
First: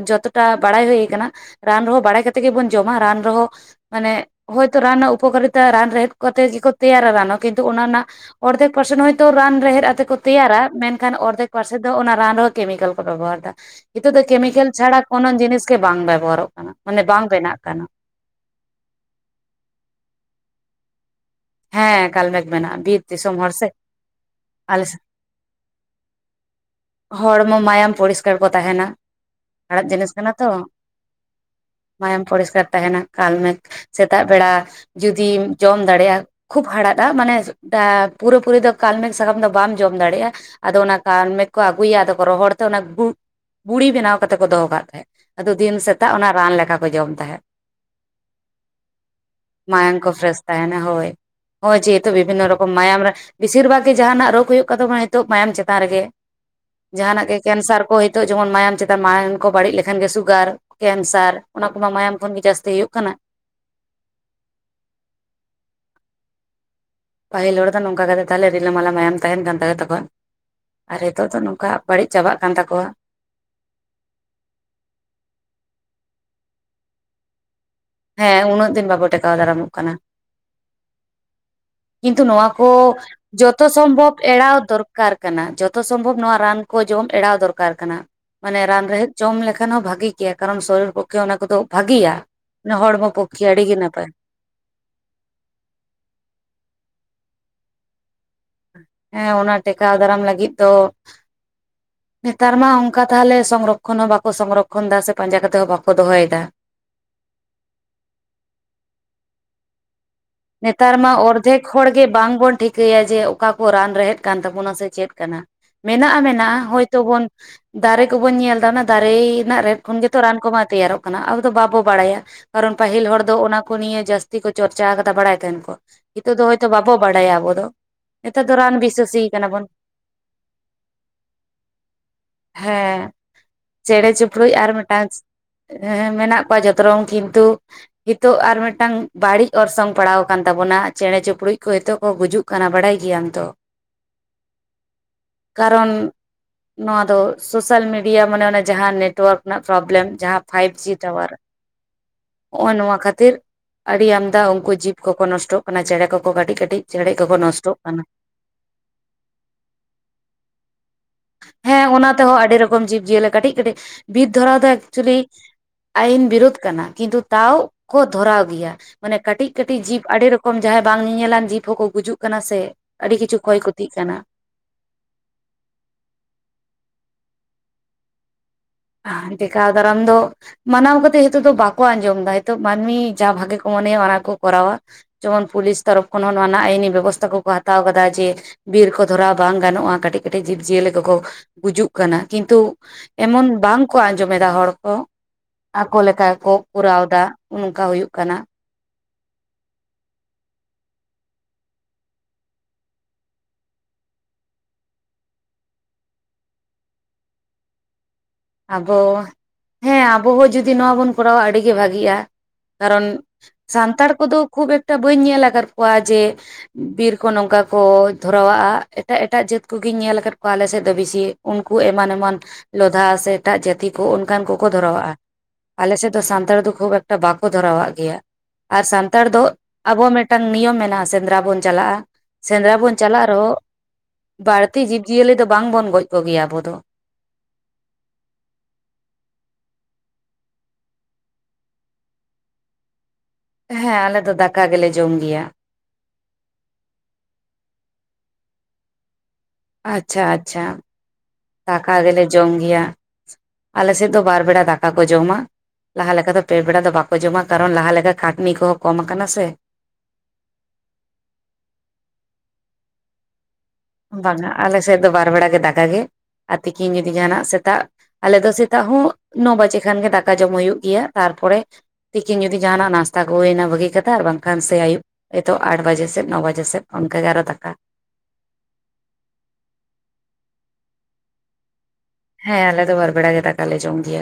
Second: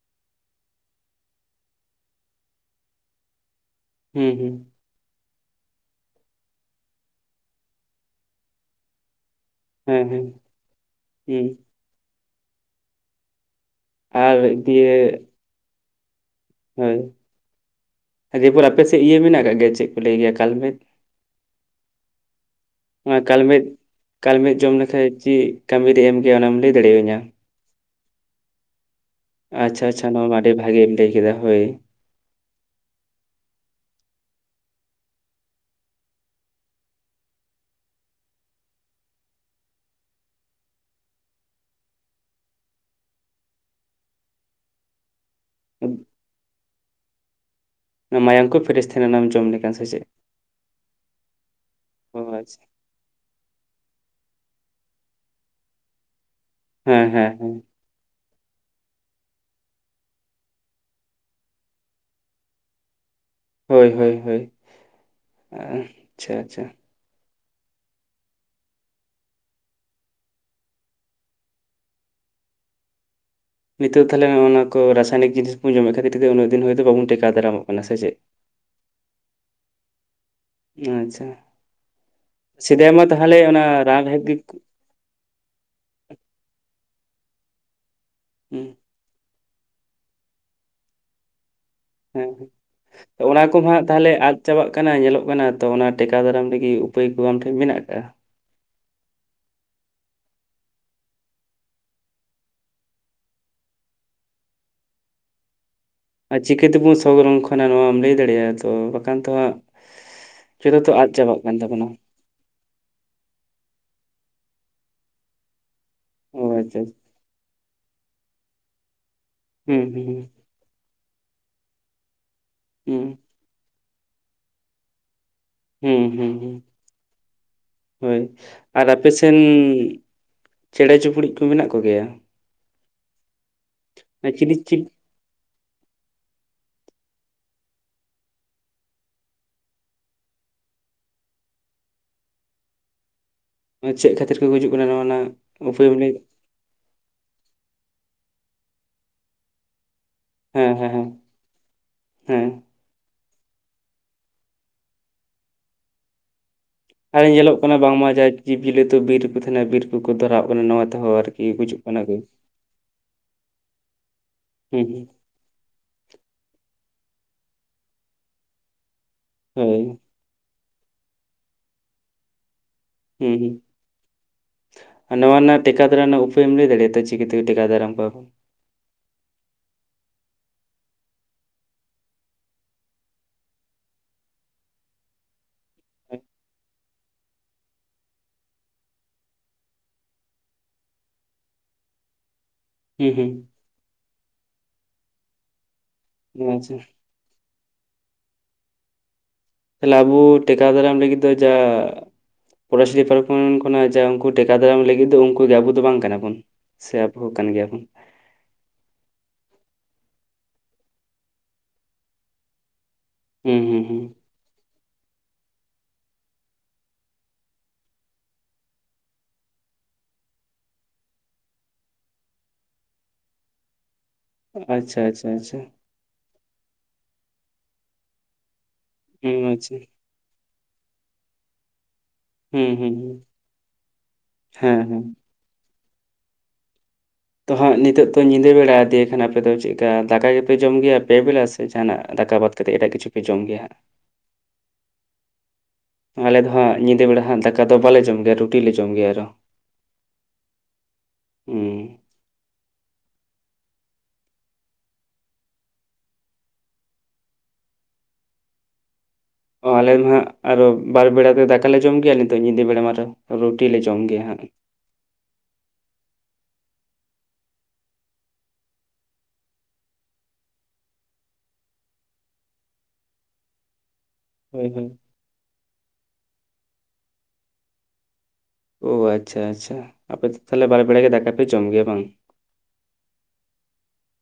ᱡᱚᱛᱚᱴᱟ ᱵᱟᱲᱟᱭ ᱦᱩᱭ ᱠᱟᱱᱟ, ᱨᱟᱱ ᱨᱮᱦᱚᱸ ᱵᱟᱲᱟᱭ ᱠᱟᱛᱮᱜ ᱜᱮᱵᱚᱱ ᱡᱚᱢᱟ, ᱨᱟᱱ ᱨᱮᱦᱚᱸ ᱢᱟᱱᱮ ᱦᱩᱸ ᱦᱩᱸ ᱦᱳᱭ ᱨᱟᱱ ᱨᱮᱱᱟᱜ ᱩᱯᱚᱠᱟᱨᱤᱛᱟ ᱨᱟᱱ ᱨᱮᱦᱮᱫ ᱠᱟᱛᱮ ᱜᱮᱠᱚ ᱛᱮᱭᱟᱨᱟ ᱨᱟᱱ ᱦᱚᱸ ᱠᱤᱱᱛᱩ ᱚᱱᱟ ᱨᱮᱱᱟᱜ ᱚᱨᱫᱷᱮᱠ ᱯᱟᱨᱥᱮᱱ ᱦᱚᱭᱛᱚ ᱨᱟᱱ ᱨᱮᱦᱮᱫ ᱦᱮᱸ ᱟᱛᱮᱫ ᱠᱚ ᱦᱮᱸ ᱛᱮᱭᱟᱨᱟ, ᱢᱮᱱᱠᱷᱟᱱ ᱦᱩᱸ ᱚᱨᱫᱷᱮᱠ ᱯᱟᱨᱥᱮᱱ ᱫᱚ ᱚᱱᱟ ᱨᱟᱱ ᱨᱮᱦᱚᱸ ᱠᱮᱢᱤᱠᱮᱞ ᱠᱚ ᱵᱮᱵᱚᱦᱟᱨ ᱫᱟ᱾ ᱱᱤᱛᱚᱜ ᱫᱚ ᱟᱨ ᱠᱮᱢᱤᱠᱮᱞ ᱫᱤᱭᱮ ᱪᱷᱟᱲᱟ ᱠᱚᱱᱚ ᱡᱤᱱᱤᱥ ᱜᱮ ᱵᱟᱝ ᱵᱮᱵᱚᱦᱟᱨᱚᱜ ᱠᱟᱱᱟ, ᱢᱟᱱᱮ ᱵᱟᱝ ᱵᱮᱱᱟᱜ ᱠᱟᱱᱟ᱾ ᱦᱚᱡᱤᱯᱩᱨ ᱟᱯᱮᱥᱮᱫ ᱤᱭᱟᱹ ᱢᱮᱱᱟᱜ ᱟᱠᱟᱫ ᱜᱮᱭᱟ ᱪᱮᱫ ᱠᱚ ᱞᱟᱹᱭ ᱜᱮᱭᱟ ᱠᱟᱞᱢᱮᱪ? ᱦᱮᱸ ᱠᱟᱞᱢᱮᱠ ᱢᱮᱱᱟᱜ-ᱟ᱾ ᱦᱚᱸᱜᱼᱚᱭ ᱠᱟᱞᱢᱮᱪ, ᱠᱟᱞᱢᱮᱪ ᱡᱚᱢ ᱥᱮᱫ ᱞᱮᱠᱷᱟᱡ ᱪᱤᱜ ᱠᱟᱹᱢᱤᱨᱮ ᱮᱢᱜᱮᱭᱟ ᱚᱱᱟᱢ ᱞᱟᱹᱭ ᱫᱟᱲᱮᱭᱟᱹᱧᱟ? ᱦᱚᱲᱢᱚ ᱢᱟᱭᱟᱢ ᱯᱚᱨᱤᱥᱠᱟᱨ ᱠᱚ ᱛᱟᱦᱮᱱᱟ᱾ ᱟᱪᱪᱷᱟ ᱟᱲᱟᱜ ᱟᱪᱪᱷᱟ, ᱡᱤᱱᱤᱥ ᱱᱚᱣᱟ ᱠᱟᱱᱟ ᱢᱟ ᱛᱚ ᱟᱹᱰᱤ ᱵᱷᱟᱜᱤᱢ ᱞᱟᱹᱭ ᱠᱮᱫᱟ ᱦᱳᱭ᱾ ᱢᱟᱭᱟᱢ ᱯᱚᱨᱤᱥᱠᱟᱨ ᱛᱟᱦᱮᱱᱟ ᱠᱟᱞᱢᱮᱠ ᱥᱮᱛᱟᱜ ᱵᱮᱲᱟ ᱡᱩᱫᱤᱢ ᱡᱚᱢ ᱫᱟᱲᱮᱭᱟᱜᱼᱟ᱾ ᱠᱷᱩᱵ ᱦᱟᱲᱟᱫᱼᱟ, ᱢᱟᱱᱮ ᱟᱸ ᱯᱩᱨᱟᱹ ᱯᱩᱨᱤ ᱫᱚ ᱠᱟᱞᱢᱮᱡ ᱥᱟᱠᱟᱢ ᱫᱚ ᱵᱟᱢ ᱡᱚᱢ ᱫᱟᱲᱮᱭᱟᱜᱼᱟ᱾ ᱟᱫᱚ ᱚᱱᱟ ᱠᱟᱞᱢᱮᱠ ᱠᱚ ᱟᱹᱜᱩᱭᱟ ᱟᱫᱚ ᱨᱚᱦᱚᱲ ᱛᱮ ᱵᱩ ᱵᱩᱲᱤ ᱵᱮᱱᱟᱣ ᱠᱟᱛᱮ ᱠᱚ ᱫᱚᱦᱚ ᱠᱟᱜ ᱛᱟᱦᱮᱸᱫ᱾ ᱟᱫᱚ ᱫᱤᱱ ᱥᱮᱛᱟᱜ ᱚᱱᱟ ᱨᱟᱱ ᱞᱮᱠᱟ ᱠᱚ ᱡᱚᱢ ᱛᱟᱦᱮᱸᱫ᱾ ᱢᱟᱭᱟᱝ ᱠᱚ ᱯᱷᱨᱮᱥ ᱛᱟᱦᱮᱱᱟ ᱚᱱᱟᱢ ᱡᱚᱢ ᱞᱮᱠᱷᱟᱱ ᱥᱮ ᱢᱟᱭᱟᱝ ᱪᱮᱫ ᱠᱚ ᱯᱷᱨᱮᱥ ᱛᱟᱭᱱᱟ ᱦᱳᱭ᱾ ᱦᱚᱸᱜ-ᱚᱭ ᱡᱮ ᱦᱤᱛᱚᱜ ᱚ ᱵᱤᱵᱷᱤᱱᱱᱚ ᱟᱪᱪᱷᱟ ᱨᱚᱠᱚᱢ ᱢᱟᱭᱟᱢ ᱨᱮ ᱵᱮᱥᱤᱨ ᱵᱷᱟᱜᱽ ᱜᱮ ᱡᱟᱦᱟᱱᱟᱜ ᱨᱳᱜᱽ ᱦᱩᱭᱩᱜ ᱠᱟᱱ ᱛᱟᱵᱚᱱᱟ ᱱᱤᱛᱳᱜ ᱢᱟᱭᱟᱢ ᱪᱮᱛᱟᱱ ᱨᱮᱜᱮ᱾ ᱦᱮᱸ ᱡᱟᱦᱟᱱᱟᱜ ᱦᱮᱸ ᱜᱮ ᱦᱮᱸ ᱠᱮᱱᱥᱟᱨ ᱠᱚ ᱦᱤᱛᱚᱜ ᱡᱮᱢᱚᱱ ᱢᱟᱭᱟᱢ ᱪᱮᱛᱟᱱ ᱢᱟᱭᱟᱢ ᱠᱚ ᱵᱟᱹᱲᱤᱡ ᱞᱮᱠᱷᱟᱱ ᱜᱮ ᱥᱩᱜᱟᱨ, ᱠᱮᱱᱥᱟᱨ ᱚᱱᱟ ᱠᱚᱢᱟ ᱢᱟᱭᱟᱢ ᱠᱷᱚᱱᱜᱮ ᱡᱟᱹᱥᱛᱤ ᱦᱩᱭᱩᱜ ᱠᱟᱱᱟ᱾ ᱦᱳᱭ ᱦᱳᱭ ᱦᱳᱭ, ᱟᱪᱪᱷᱟ ᱟᱪᱪᱷᱟ᱾ ᱯᱟᱦᱤᱞ ᱦᱚᱲ ᱫᱚ ᱱᱚᱝᱠᱟ ᱠᱟᱛᱮᱫ ᱛᱟᱦᱟᱞᱮ ᱨᱤᱞᱟᱹ ᱢᱟᱞᱟ ᱢᱟᱭᱟᱢ ᱛᱟᱦᱮᱱ ᱠᱟᱱ ᱛᱟᱭ ᱛᱠᱚᱭᱟ᱾ ᱟᱨ ᱦᱤᱛᱚᱜ ᱫᱚ ᱱᱚᱝᱠᱟ ᱵᱟᱹᱲᱤᱡ ᱪᱟᱵᱟᱜ ᱠᱟᱱ ᱛᱟᱠᱚᱣᱟ᱾ ᱱᱤᱛᱚᱜ ᱛᱟᱦᱚᱞᱮ ᱱᱚᱜᱼᱚ ᱱᱚᱣᱟ ᱠᱚ ᱨᱟᱥᱟᱭᱱᱤᱠ ᱡᱤᱱᱤᱥ ᱵᱚᱱ ᱡᱚᱢᱮᱫ ᱠᱷᱟᱹᱛᱤᱨ ᱛᱮ ᱩᱱᱟᱹᱜ ᱫᱤᱱ ᱦᱚᱭᱛᱚ ᱵᱟᱵᱚᱱ ᱴᱮᱠᱟᱣ ᱫᱟᱨᱟᱢᱚᱜ ᱠᱟᱱᱟ ᱥᱮ ᱪᱮᱫ? ᱦᱮᱸ ᱩᱱᱟᱹᱜ ᱫᱤᱱ ᱵᱟᱵᱚ ᱴᱮᱠᱟᱣ ᱫᱟᱨᱟᱢᱚᱜ ᱠᱟᱱᱟ᱾ ᱟᱪᱪᱷᱟ ᱠᱤᱱᱛᱩ ᱱᱚᱣᱟ ᱠᱚ ᱥᱮᱫᱟᱭ ᱢᱟ ᱛᱟᱦᱚᱞᱮ ᱚᱱᱟ ᱡᱚᱛᱚ ᱨᱟᱱ ᱥᱚᱢᱵᱷᱚᱵ ᱨᱮᱦᱮᱫ ᱜᱮ ᱮᱲᱟᱣ ᱫᱚᱨ ᱠᱟᱨ ᱠᱟᱱᱟ, ᱡᱚᱛᱚ ᱥᱚᱢᱵᱷᱚᱵ ᱱᱚᱣᱟ ᱨᱟᱱ ᱠᱚ ᱡᱚᱢ ᱮᱲᱟᱣ ᱫᱚᱨᱠᱟᱨ ᱠᱟᱱᱟ, ᱢᱟᱱᱮ ᱦᱩᱸ, ᱨᱟᱱ ᱨᱮᱦᱮᱫ ᱡᱚᱢ ᱞᱮᱠᱷᱟᱱ ᱦᱚᱸ ᱵᱷᱟᱜᱮ ᱜᱮᱭᱟ, ᱠᱟᱨᱚᱱ ᱥᱚᱨᱤᱨ ᱯᱚᱠᱠᱷᱮ ᱚᱱᱟ ᱠᱚᱫᱚ ᱵᱷᱟᱜᱤᱭᱟ᱾ ᱦᱮᱸ ᱦᱮᱸ ᱚᱱᱮ ᱦᱚᱲᱢᱚ ᱛᱚ ᱚᱱᱟ ᱯᱚᱠᱠᱷᱮ ᱠᱚ ᱟᱹᱰᱤ ᱜᱮ ᱦᱟᱸᱜ ᱱᱟᱯᱟᱭᱟ᱾ ᱛᱟᱦᱚᱞᱮ ᱟᱫ ᱪᱟᱵᱟᱜ ᱠᱟᱱᱟ ᱧᱮᱞᱚᱜ ᱠᱟᱱᱟ ᱛᱚ ᱚᱱᱟ ᱴᱮᱠᱟᱣ ᱫᱟᱨᱟᱢ ᱞᱟᱹᱜᱤᱫ ᱩᱯᱟᱹᱭ ᱠᱚ ᱟᱢ ᱴᱷᱮᱱ ᱢᱮᱱᱟᱜ ᱟᱠᱟᱜᱼᱟ? ᱦᱮᱸ ᱚᱱᱟ ᱴᱮᱠᱟᱣ ᱫᱟᱨᱟᱢ ᱞᱟᱜᱤᱫ ᱫᱚ ᱱᱮᱛᱟᱨ ᱢᱟ ᱚᱱᱠᱟ ᱛᱟᱦᱟᱞᱮ ᱥᱚᱝᱨᱚᱠᱠᱷᱚᱱ ᱦᱚᱸ ᱵᱟᱠᱚ ᱥᱚᱝᱨᱚᱠᱷᱚᱱ ᱫᱟ, ᱥᱮ ᱯᱟᱸᱡᱟ ᱠᱟᱛᱮ ᱦᱚᱸ ᱵᱟᱠᱚ ᱫᱚᱦᱚᱭᱮᱫᱟ᱾ ᱟᱨ ᱪᱤᱠᱟᱹ ᱛᱮᱵᱚᱱ ᱥᱚᱝᱨᱠᱠᱷᱚᱱᱟ ᱱᱚᱣᱟᱢ ᱞᱟᱹᱭ ᱫᱟᱲᱮᱭᱟᱜᱼᱟ ᱛᱚ ᱵᱟᱠᱷᱟᱱ ᱛᱚ ᱦᱟᱸᱜ ᱡᱚᱛᱚ ᱛᱚ ᱱᱮᱛᱟᱨ ᱟᱫ ᱢᱟ ᱪᱟᱵᱟᱜ ᱠᱟᱱ ᱚᱨᱫᱷᱮᱠ ᱛᱟᱵᱚᱱᱟ ᱦᱚᱲ ᱜᱮ ᱵᱟᱝᱵᱚᱱ ᱴᱷᱤᱠ ᱪᱤᱠᱟᱹᱭᱟ ᱡᱮ ᱚᱠᱟ ᱠᱚ ᱨᱟᱱ ᱨᱮᱦᱮᱫ ᱠᱟᱱ ᱛᱟᱵᱚᱱᱟ ᱥᱮ ᱪᱮᱫ ᱠᱟᱱᱟ, ᱢᱮᱱᱟᱜᱼᱟ ᱚ ᱢᱮᱱᱟᱜᱼᱟ ᱟᱪᱪᱷᱟ ᱦᱳᱭᱛᱚ ᱵᱚᱱ ᱫᱟᱨᱮ ᱠᱚᱵᱚᱱ ᱧᱮᱞ ᱫᱟ ᱚᱱᱟ ᱫᱟᱨᱮ ᱨᱮᱱᱟᱜ ᱨᱮᱦᱮᱫ ᱦᱩᱸ ᱠᱷᱚᱱ ᱦᱩᱸ ᱜᱮᱛᱚ ᱨᱟᱱ ᱠᱚᱢᱟ ᱛᱮᱭᱟᱨᱚᱜ ᱠᱟᱱᱟ, ᱟᱵᱚ ᱫᱚ ᱵᱟᱵᱚ ᱵᱟᱲᱟᱭᱟ᱾ ᱠᱟᱨᱚᱱ ᱯᱟᱦᱤᱞ ᱦᱩᱸ ᱦᱚᱲ ᱫᱚ ᱚᱱᱟ ᱠᱚ ᱱᱤᱭᱟᱹ ᱡᱟᱹᱥᱛᱤ ᱠᱚ ᱪᱚᱨᱪᱟ ᱠᱟᱫᱟ ᱵᱟᱲᱟᱭ ᱛᱟᱦᱮᱱᱟ ᱠᱚ ᱦᱩᱸ ᱾ ᱦᱩᱸ ᱦᱤᱛᱚᱜ ᱫᱚ ᱦᱩᱸ ᱦᱳᱭᱛᱚ ᱵᱟᱵᱚ ᱵᱟᱲᱟᱭᱟ ᱟᱵᱚ ᱫᱚ, ᱦᱳᱭ ᱦᱤᱛᱚᱜ ᱫᱚ ᱨᱟᱱ ᱟᱨ ᱟᱯᱮ ᱵᱤᱥᱟᱹᱥᱤ ᱥᱮᱱ ᱠᱟᱱᱟ ᱵᱚᱱ ᱾ ᱪᱮᱬᱮ ᱪᱩᱯᱩᱲᱤᱡ ᱠᱚ ᱢᱮᱱᱟᱜ ᱠᱚᱜᱮᱭᱟ? ᱦᱮᱸ, ᱪᱮᱬᱮ ᱪᱩᱯᱲᱩᱡ ᱪᱤᱞᱤ ᱟᱨ ᱪᱤᱞᱤ ᱢᱤᱫᱴᱟᱝ ᱦᱮᱸ, ᱢᱮᱱᱟᱜ ᱠᱚᱣᱟ ᱡᱚᱛᱚ ᱨᱚᱝ ᱠᱤᱱᱛᱩ ᱱᱤᱛᱚᱜ ᱟᱨ ᱢᱮᱫᱴᱟᱝ ᱵᱟᱹᱲᱤᱡ ᱚᱨᱥᱚᱝ ᱯᱟᱲᱟᱣ ᱠᱟᱱ ᱛᱟᱵᱚᱱᱟ, ᱪᱮᱬᱮ ᱪᱤᱯᱲᱩᱡ ᱠᱚ ᱦᱤᱛᱚᱜ ᱠᱚ ᱜᱩᱡᱩᱜ ᱠᱟᱱᱟ ᱵᱟᱲᱟᱭ ᱜᱮᱭᱟᱢ ᱛᱚ! ᱪᱮᱜ ᱠᱷᱟᱹᱛᱤᱨ ᱠᱚ ᱜᱩᱡᱩᱜ ᱠᱟᱱᱟ ᱱᱚᱣᱟ ᱱᱟᱜ ᱠᱟᱨᱚᱱ ᱩᱯᱟᱹᱭᱮᱢ ᱞᱮ ᱱᱚᱣᱟ ᱫᱚ ᱥᱳᱥᱟᱞ ᱢᱤᱰᱤᱭᱟ ᱢᱟᱱᱮ ᱚᱱᱟ ᱡᱟᱦᱟᱸ ᱱᱮᱴᱣᱟᱨᱠ ᱱᱟᱜ ᱯᱨᱚᱵᱞᱮᱢ ᱡᱟᱦᱟᱸ ᱦᱮᱸ ᱯᱷᱟᱭᱤᱵ ᱦᱮᱸ ᱡᱤ ᱦᱮᱸ ᱴᱟᱣᱟᱨ ᱦᱮᱸ ᱦᱚᱜ ᱱᱚᱣᱟ ᱠᱷᱟᱹᱛᱤᱨ ᱟᱹᱲᱤ ᱟᱢᱫᱟ ᱩᱝᱠᱩ ᱡᱤᱵ ᱠᱚᱠᱚ ᱱᱚᱥᱴᱚᱜ ᱠᱟᱱᱟ, ᱪᱮᱬᱮ ᱠᱚᱠᱚ ᱠᱟᱹᱴᱤᱡ ᱠᱟᱹᱴᱤᱡ ᱪᱮᱬᱮ ᱟᱨ ᱠᱚᱠᱚ ᱧᱮᱞᱚᱜ ᱠᱟᱱᱟ ᱱᱚᱥᱴᱚᱜ ᱵᱟᱝᱢᱟ ᱡᱟᱦᱟᱸ ᱡᱤᱵᱽᱼᱡᱤᱭᱟᱹᱞᱤ ᱛᱚ ᱵᱤᱨ ᱨᱮᱠᱚ ᱛᱟᱦᱮᱱᱟ ᱵᱤᱨ ᱠᱚᱠᱚ ᱫᱷᱚᱨᱟᱣᱟᱜ ᱠᱟᱱᱟ ᱱᱚᱣᱟ ᱛᱮᱦᱚᱸ ᱟᱨ ᱦᱮᱸ, ᱚᱱᱟ ᱛᱮᱦᱚᱸ ᱟᱹᱰᱤ ᱨᱚᱠᱚᱢ ᱡᱤᱵᱼᱡᱤᱭᱟᱹᱞᱤ ᱠᱟᱹᱴᱤᱡ ᱠᱟᱹᱴᱤᱡ, ᱵᱤᱨ ᱫᱷᱚᱨᱟᱣ ᱫᱚ ᱦᱩᱸ ᱦᱩᱸ ᱮᱠᱪᱩᱭᱮᱞᱤ ᱟᱭᱤᱱ ᱵᱤᱨᱳᱫ ᱠᱟᱱᱟ, ᱠᱤᱱᱛᱩ ᱛᱟᱣ ᱠᱚ ᱫᱷᱚᱨᱟᱣ ᱜᱮᱭᱟ ᱢᱟᱱᱮ ᱠᱟᱹᱴᱤᱡ ᱠᱟᱹᱴᱤᱡ ᱦᱳᱭ ᱡᱤᱵ ᱟᱹᱰᱤ ᱨᱚ ᱠᱚᱢ ᱡᱟᱦᱟᱸᱭ ᱵᱟᱝ ᱧᱮᱧᱮᱞᱟᱱ ᱡᱤᱵᱽ ᱦᱚᱸᱠᱚ ᱜᱩᱡᱩᱜ ᱠᱟᱱᱟ ᱥᱮ ᱟᱹᱰᱤ ᱦᱩᱸ ᱠᱤᱪᱷᱩ ᱦᱩᱸ ᱠᱷᱚᱭ ᱠᱷᱚᱛᱤᱜ ᱠᱟᱱᱟ ᱾ ᱟᱨ ᱱᱚᱣᱟ ᱱᱟᱜ ᱴᱮᱠᱟᱣ ᱫᱟᱨᱟᱱ ᱱᱟᱜ ᱩᱯᱟᱹᱭᱮᱢ ᱞᱮᱭ ᱫᱟᱲᱮᱭᱟᱜᱼᱟ ᱛᱚ ᱪᱤᱠᱟᱹᱛᱮ ᱴᱮᱠᱟᱣ ᱫᱟᱨᱟᱢ ᱠᱚᱣᱟᱵᱚᱱ? ᱦᱟ, ᱴᱮᱠᱟᱣ ᱫᱟᱨᱟᱢ ᱫᱚ ᱢᱟᱱᱟᱣ ᱠᱟᱛᱮᱜ ᱦᱤᱛᱚᱜ ᱫᱚ ᱵᱟᱠᱚ ᱟᱸᱡᱚᱢ ᱫᱟ ᱦᱤᱛᱚᱜ ᱢᱟᱹᱱᱢᱤ ᱡᱟ ᱵᱷᱟᱜᱮ ᱠᱚ ᱢᱚᱱᱮᱭᱟ ᱚᱱᱟ ᱜᱮᱠᱚ ᱠᱚᱨᱟᱣᱟ ᱾ ᱡᱮᱢᱚᱱ ᱯᱩᱞᱤᱥ ᱛᱚᱨᱚᱯᱷ ᱠᱷᱚᱱ ᱦᱚᱸ ᱱᱟᱣᱟ ᱱᱟᱜ ᱟᱭᱤᱱᱤ ᱵᱮᱵᱚᱥᱛᱷᱟ ᱠᱚᱠᱚ ᱦᱟᱛᱟᱣ ᱠᱟᱫᱟ ᱡᱮ ᱵᱤᱨ ᱠᱚ ᱫᱷᱚᱨᱟᱣ ᱵᱟᱝ ᱜᱟᱱᱚᱜᱼᱟ ᱠᱟᱹᱴᱤᱡ ᱠᱟᱹᱴᱤᱡ ᱡᱤᱵᱽᱡᱤᱭᱟᱹᱞᱤ ᱠᱚᱠᱚ ᱜᱩᱡᱩᱜ ᱠᱟᱱᱟ, ᱠᱤᱱᱛᱩ ᱦᱩᱸ ᱮᱢᱚᱱ ᱦᱩᱸ ᱵᱟᱝᱠᱚ ᱟᱸᱡᱚᱢᱮᱫᱟ ᱦᱚᱲ ᱠᱚ, ᱟᱠᱚ ᱞᱮᱠᱟ ᱠᱚ ᱟᱪᱪᱷᱟ ᱠᱩᱨᱟᱣᱫᱟ ᱾ ᱚᱱᱚᱠᱟ ᱦᱳᱭᱳᱜ ᱠᱟᱱᱟ ᱾ ᱛᱟᱦᱞᱮ ᱟᱵᱚ ᱴᱮᱠᱟᱣ ᱫᱟᱨᱟᱢ ᱞᱟᱹᱜᱤᱫ ᱫᱚ ᱡᱟᱻ ᱯᱚᱨᱮᱥ ᱰᱤᱯᱟᱨ ᱠᱚᱱ ᱠᱷᱚᱱᱟᱜ ᱡᱟ ᱩᱝᱠᱩ ᱴᱮᱠᱟ ᱫᱟᱨᱟᱢ ᱞᱟᱹᱜᱤᱫ ᱫᱚ ᱩᱝᱠᱩ ᱜᱮ ᱟᱵᱚ ᱫᱚ ᱵᱟᱝ ᱠᱟᱱᱟ ᱵᱚᱱ ᱾ ᱥᱮ ᱟᱵᱚ ᱦᱚᱸ ᱠᱟᱱ ᱜᱮᱭᱟᱵᱚᱱ? ᱟᱵᱚᱻ ᱦᱮᱸ ᱟᱵᱚ ᱦᱚᱸ ᱡᱩᱫᱤ ᱱᱚᱣᱟ ᱵᱚᱱ ᱠᱚᱨᱟᱣᱟ ᱟᱹᱰᱤ ᱜᱮ ᱵᱷᱟᱜᱤᱜᱼᱟ ᱾ ᱠᱟᱨᱚᱱ ᱦᱩᱸ ᱦᱩᱸ ᱦᱩᱸ ᱥᱟᱱᱛᱟᱲ ᱠᱚᱫᱚ ᱠᱷᱩᱵ ᱮᱠᱴᱟ ᱵᱟᱹᱧ ᱧᱮᱞ ᱟᱠᱟᱫ ᱠᱚᱣᱟ ᱡᱮ ᱵᱤᱨ ᱠᱚ ᱱᱚᱝᱠᱟ ᱠᱚ ᱫᱷᱚᱨᱟᱣᱟᱜᱼᱟ, ᱮᱴᱟᱜ ᱮᱴᱟᱜ ᱡᱟᱹᱛ ᱠᱚᱜᱤᱧ ᱧᱮᱞ ᱟᱠᱟᱫ ᱠᱚᱣᱟ ᱟᱞᱮᱥᱮᱫ ᱫᱚ ᱵᱮᱥᱤ ᱾ ᱩᱱᱠᱩ ᱮᱢᱟᱱ ᱮᱢᱟᱱ ᱞᱚᱫᱷᱟ ᱥᱮ ᱮᱴᱟᱜ ᱡᱟᱹᱛᱤ ᱠᱚ ᱚᱱᱠᱟᱱ ᱠᱚᱠᱚ ᱟᱪᱪᱷᱟ ᱫᱷᱚᱨᱟᱣᱟᱜᱼᱟ, ᱟᱪᱪᱷᱟ ᱟᱪᱪᱷᱟ ᱟᱞᱮᱥᱮᱫ ᱫᱚ ᱥᱟᱱᱛᱟᱲ ᱫᱚ ᱠᱷᱩᱵ ᱮᱠᱴᱟ ᱵᱟᱠᱚ ᱫᱷᱚᱨᱟᱣᱟᱜ ᱜᱮᱭᱟ, ᱟᱨ ᱥᱟᱱᱛᱟᱲ ᱫᱚ ᱦᱩᱸ ᱟᱪᱪᱷᱟ ᱟᱵᱚ ᱢᱮᱫ ᱴᱟᱝ ᱱᱤᱭᱚᱢ ᱢᱮᱱᱟᱜᱼᱟ ᱥᱮᱸᱫᱽᱨᱟ ᱵᱚᱱ ᱪᱟᱞᱟᱜᱼᱟ ᱾ ᱦᱩᱸ ᱥᱮᱸᱫᱽᱨᱟ ᱦᱩᱸ ᱵᱚᱱ ᱦᱩᱸ ᱪᱟᱞᱟᱜ ᱨᱮᱦᱚᱸ ᱦᱮᱸ ᱵᱟᱹᱲᱛᱤ ᱡᱤᱵᱽ ᱦᱮᱸ ᱡᱤᱭᱟᱹᱞᱤ ᱫᱚ ᱵᱟᱝᱵᱚᱱ ᱜᱚᱡ ᱠᱚᱜᱮᱭᱟ ᱟᱵᱚ ᱫᱚ ᱾ ᱛᱚ ᱦᱟᱸᱜ ᱱᱤᱛᱚᱜ ᱛᱚ ᱧᱤᱫᱟᱹ ᱵᱮᱲᱟ ᱫᱤᱭᱮ ᱠᱷᱟᱱ ᱟᱯᱮ ᱫᱚ ᱪᱮᱜᱠᱟ ᱫᱟᱠᱟ ᱜᱮᱯᱮ ᱡᱚᱢ ᱜᱮᱭᱟ ᱯᱮ ᱵᱮᱞᱟ ᱥᱮ ᱡᱟᱦᱟᱱᱟᱜ ᱫᱟᱠᱟ ᱵᱟᱛ ᱠᱟᱛᱮᱜ ᱮᱴᱟᱜ ᱠᱤᱪᱷᱩ ᱯᱮ ᱡᱚᱢ ᱜᱮᱭᱟ ᱦᱮᱸ ᱟᱞᱮ ᱫᱚ ᱫᱟᱠᱟ ᱜᱮᱞᱮ ᱡᱚᱢ ᱜᱮᱭᱟ ᱾ ᱟᱞᱮ ᱫᱚ ᱦᱟᱸᱜ ᱧᱤᱫᱟᱹ ᱵᱮᱲᱟ ᱦᱟᱸᱜ ᱫᱟᱠᱟ ᱫᱚ ᱵᱟᱞᱮ ᱡᱚᱢ ᱜᱮᱭᱟ ᱨᱩᱴᱤᱞᱮ ᱡᱚᱢ ᱜᱮᱭᱟ ᱟᱨᱚ ᱾ ᱟᱪᱪᱷᱟ ᱟᱪᱪᱷᱟ! ᱦᱩᱸ ᱫᱟᱠᱟ ᱜᱮᱞᱮ ᱡᱚᱝᱜᱮᱭᱟ ᱾ ᱟᱞᱮᱥᱮᱫ ᱫᱚ ᱵᱟᱨ ᱵᱮᱲᱟ ᱫᱟᱠᱟ ᱠᱚ ᱡᱚᱢᱟ ᱾ ᱞᱟᱦᱟ ᱞᱮᱠᱟ ᱫᱚ ᱯᱮ ᱵᱮᱲᱟ ᱫᱚ ᱵᱟᱠᱚ ᱡᱚᱢᱟ ᱠᱟᱨᱚᱱ ᱞᱟᱦᱟ ᱞᱮᱠᱟ ᱠᱷᱟᱴᱱᱤ ᱠᱚᱦᱚᱸ ᱠᱚᱢ ᱟᱠᱟᱱᱟ ᱥᱮ ᱾ ᱚ ᱟᱞᱮ ᱢᱟᱦᱟᱜ ᱟᱨᱚ ᱵᱟᱨ ᱵᱮᱲᱟ ᱫᱚ ᱫᱟᱠᱟᱞᱮ ᱡᱚᱢ ᱜᱮᱭᱟ ᱱᱤᱛᱚᱜ ᱧᱤᱫᱟᱹ ᱵᱮᱲᱟ ᱢᱟ ᱟᱨᱚ ᱨᱩᱴᱤᱞᱮ ᱡᱚᱢ ᱜᱮᱭᱟ ᱦᱟᱸᱜ ᱵᱟᱝᱟ ᱟᱞᱮᱥᱮᱫ ᱫᱚ ᱵᱟᱨ ᱵᱮᱲᱟ ᱜᱮ ᱫᱟᱠᱟ ᱜᱮ ᱟᱨ ᱛᱤᱠᱤᱱ ᱡᱩᱫᱤ ᱡᱟᱦᱟᱱᱟᱜ ᱥᱮᱛᱟᱜ ᱟᱞᱮ ᱫᱚ ᱥᱮᱛᱟᱜ ᱦᱚᱸ ᱱᱚ ᱵᱟᱡᱮ ᱠᱷᱟᱱᱜᱮ ᱫᱟᱠᱟ ᱡᱚᱢ ᱦᱩᱭᱩᱜ ᱜᱮᱭᱟ, ᱛᱟᱨᱯᱚᱨᱮ ᱛᱤᱠᱤᱱ ᱡᱩᱫᱤ ᱡᱟᱦᱟᱱᱟᱜ ᱱᱟᱥᱛᱟ ᱠᱚ ᱦᱩᱭᱮᱱᱟ ᱵᱷᱟᱹᱜᱤ ᱠᱟᱛᱷᱟ ᱟᱨ ᱵᱟᱝ ᱠᱷᱟᱱ ᱦᱳᱭ ᱥᱮ ᱦᱳᱭ ᱟᱭᱩᱵ ᱮᱛᱚᱜ ᱟᱴ ᱵᱟᱡᱮ ᱥᱮᱫ ᱱᱚ ᱵᱟᱡᱮ ᱥᱮᱫ ᱚᱱᱠᱟ ᱜᱮ ᱟᱨᱚ ᱫᱟᱠᱟ ᱚ ᱟᱪᱪᱷᱟ ᱟᱪᱪᱷᱟ! ᱟᱯᱮ ᱫᱚ ᱛᱟᱦᱚᱞᱮ ᱵᱟᱨ ᱵᱮᱲᱟ ᱜᱮ ᱫᱟᱠᱟ ᱯᱮ ᱡᱚᱢ ᱜᱮᱭᱟ ᱵᱟᱝ! ᱦᱮᱸ, ᱟᱞᱮ ᱫᱚ ᱵᱟᱨ ᱵᱮᱲᱟ ᱜᱮ ᱫᱟᱠᱟ ᱞᱮ ᱡᱚᱢ ᱜᱮᱭᱟ ᱾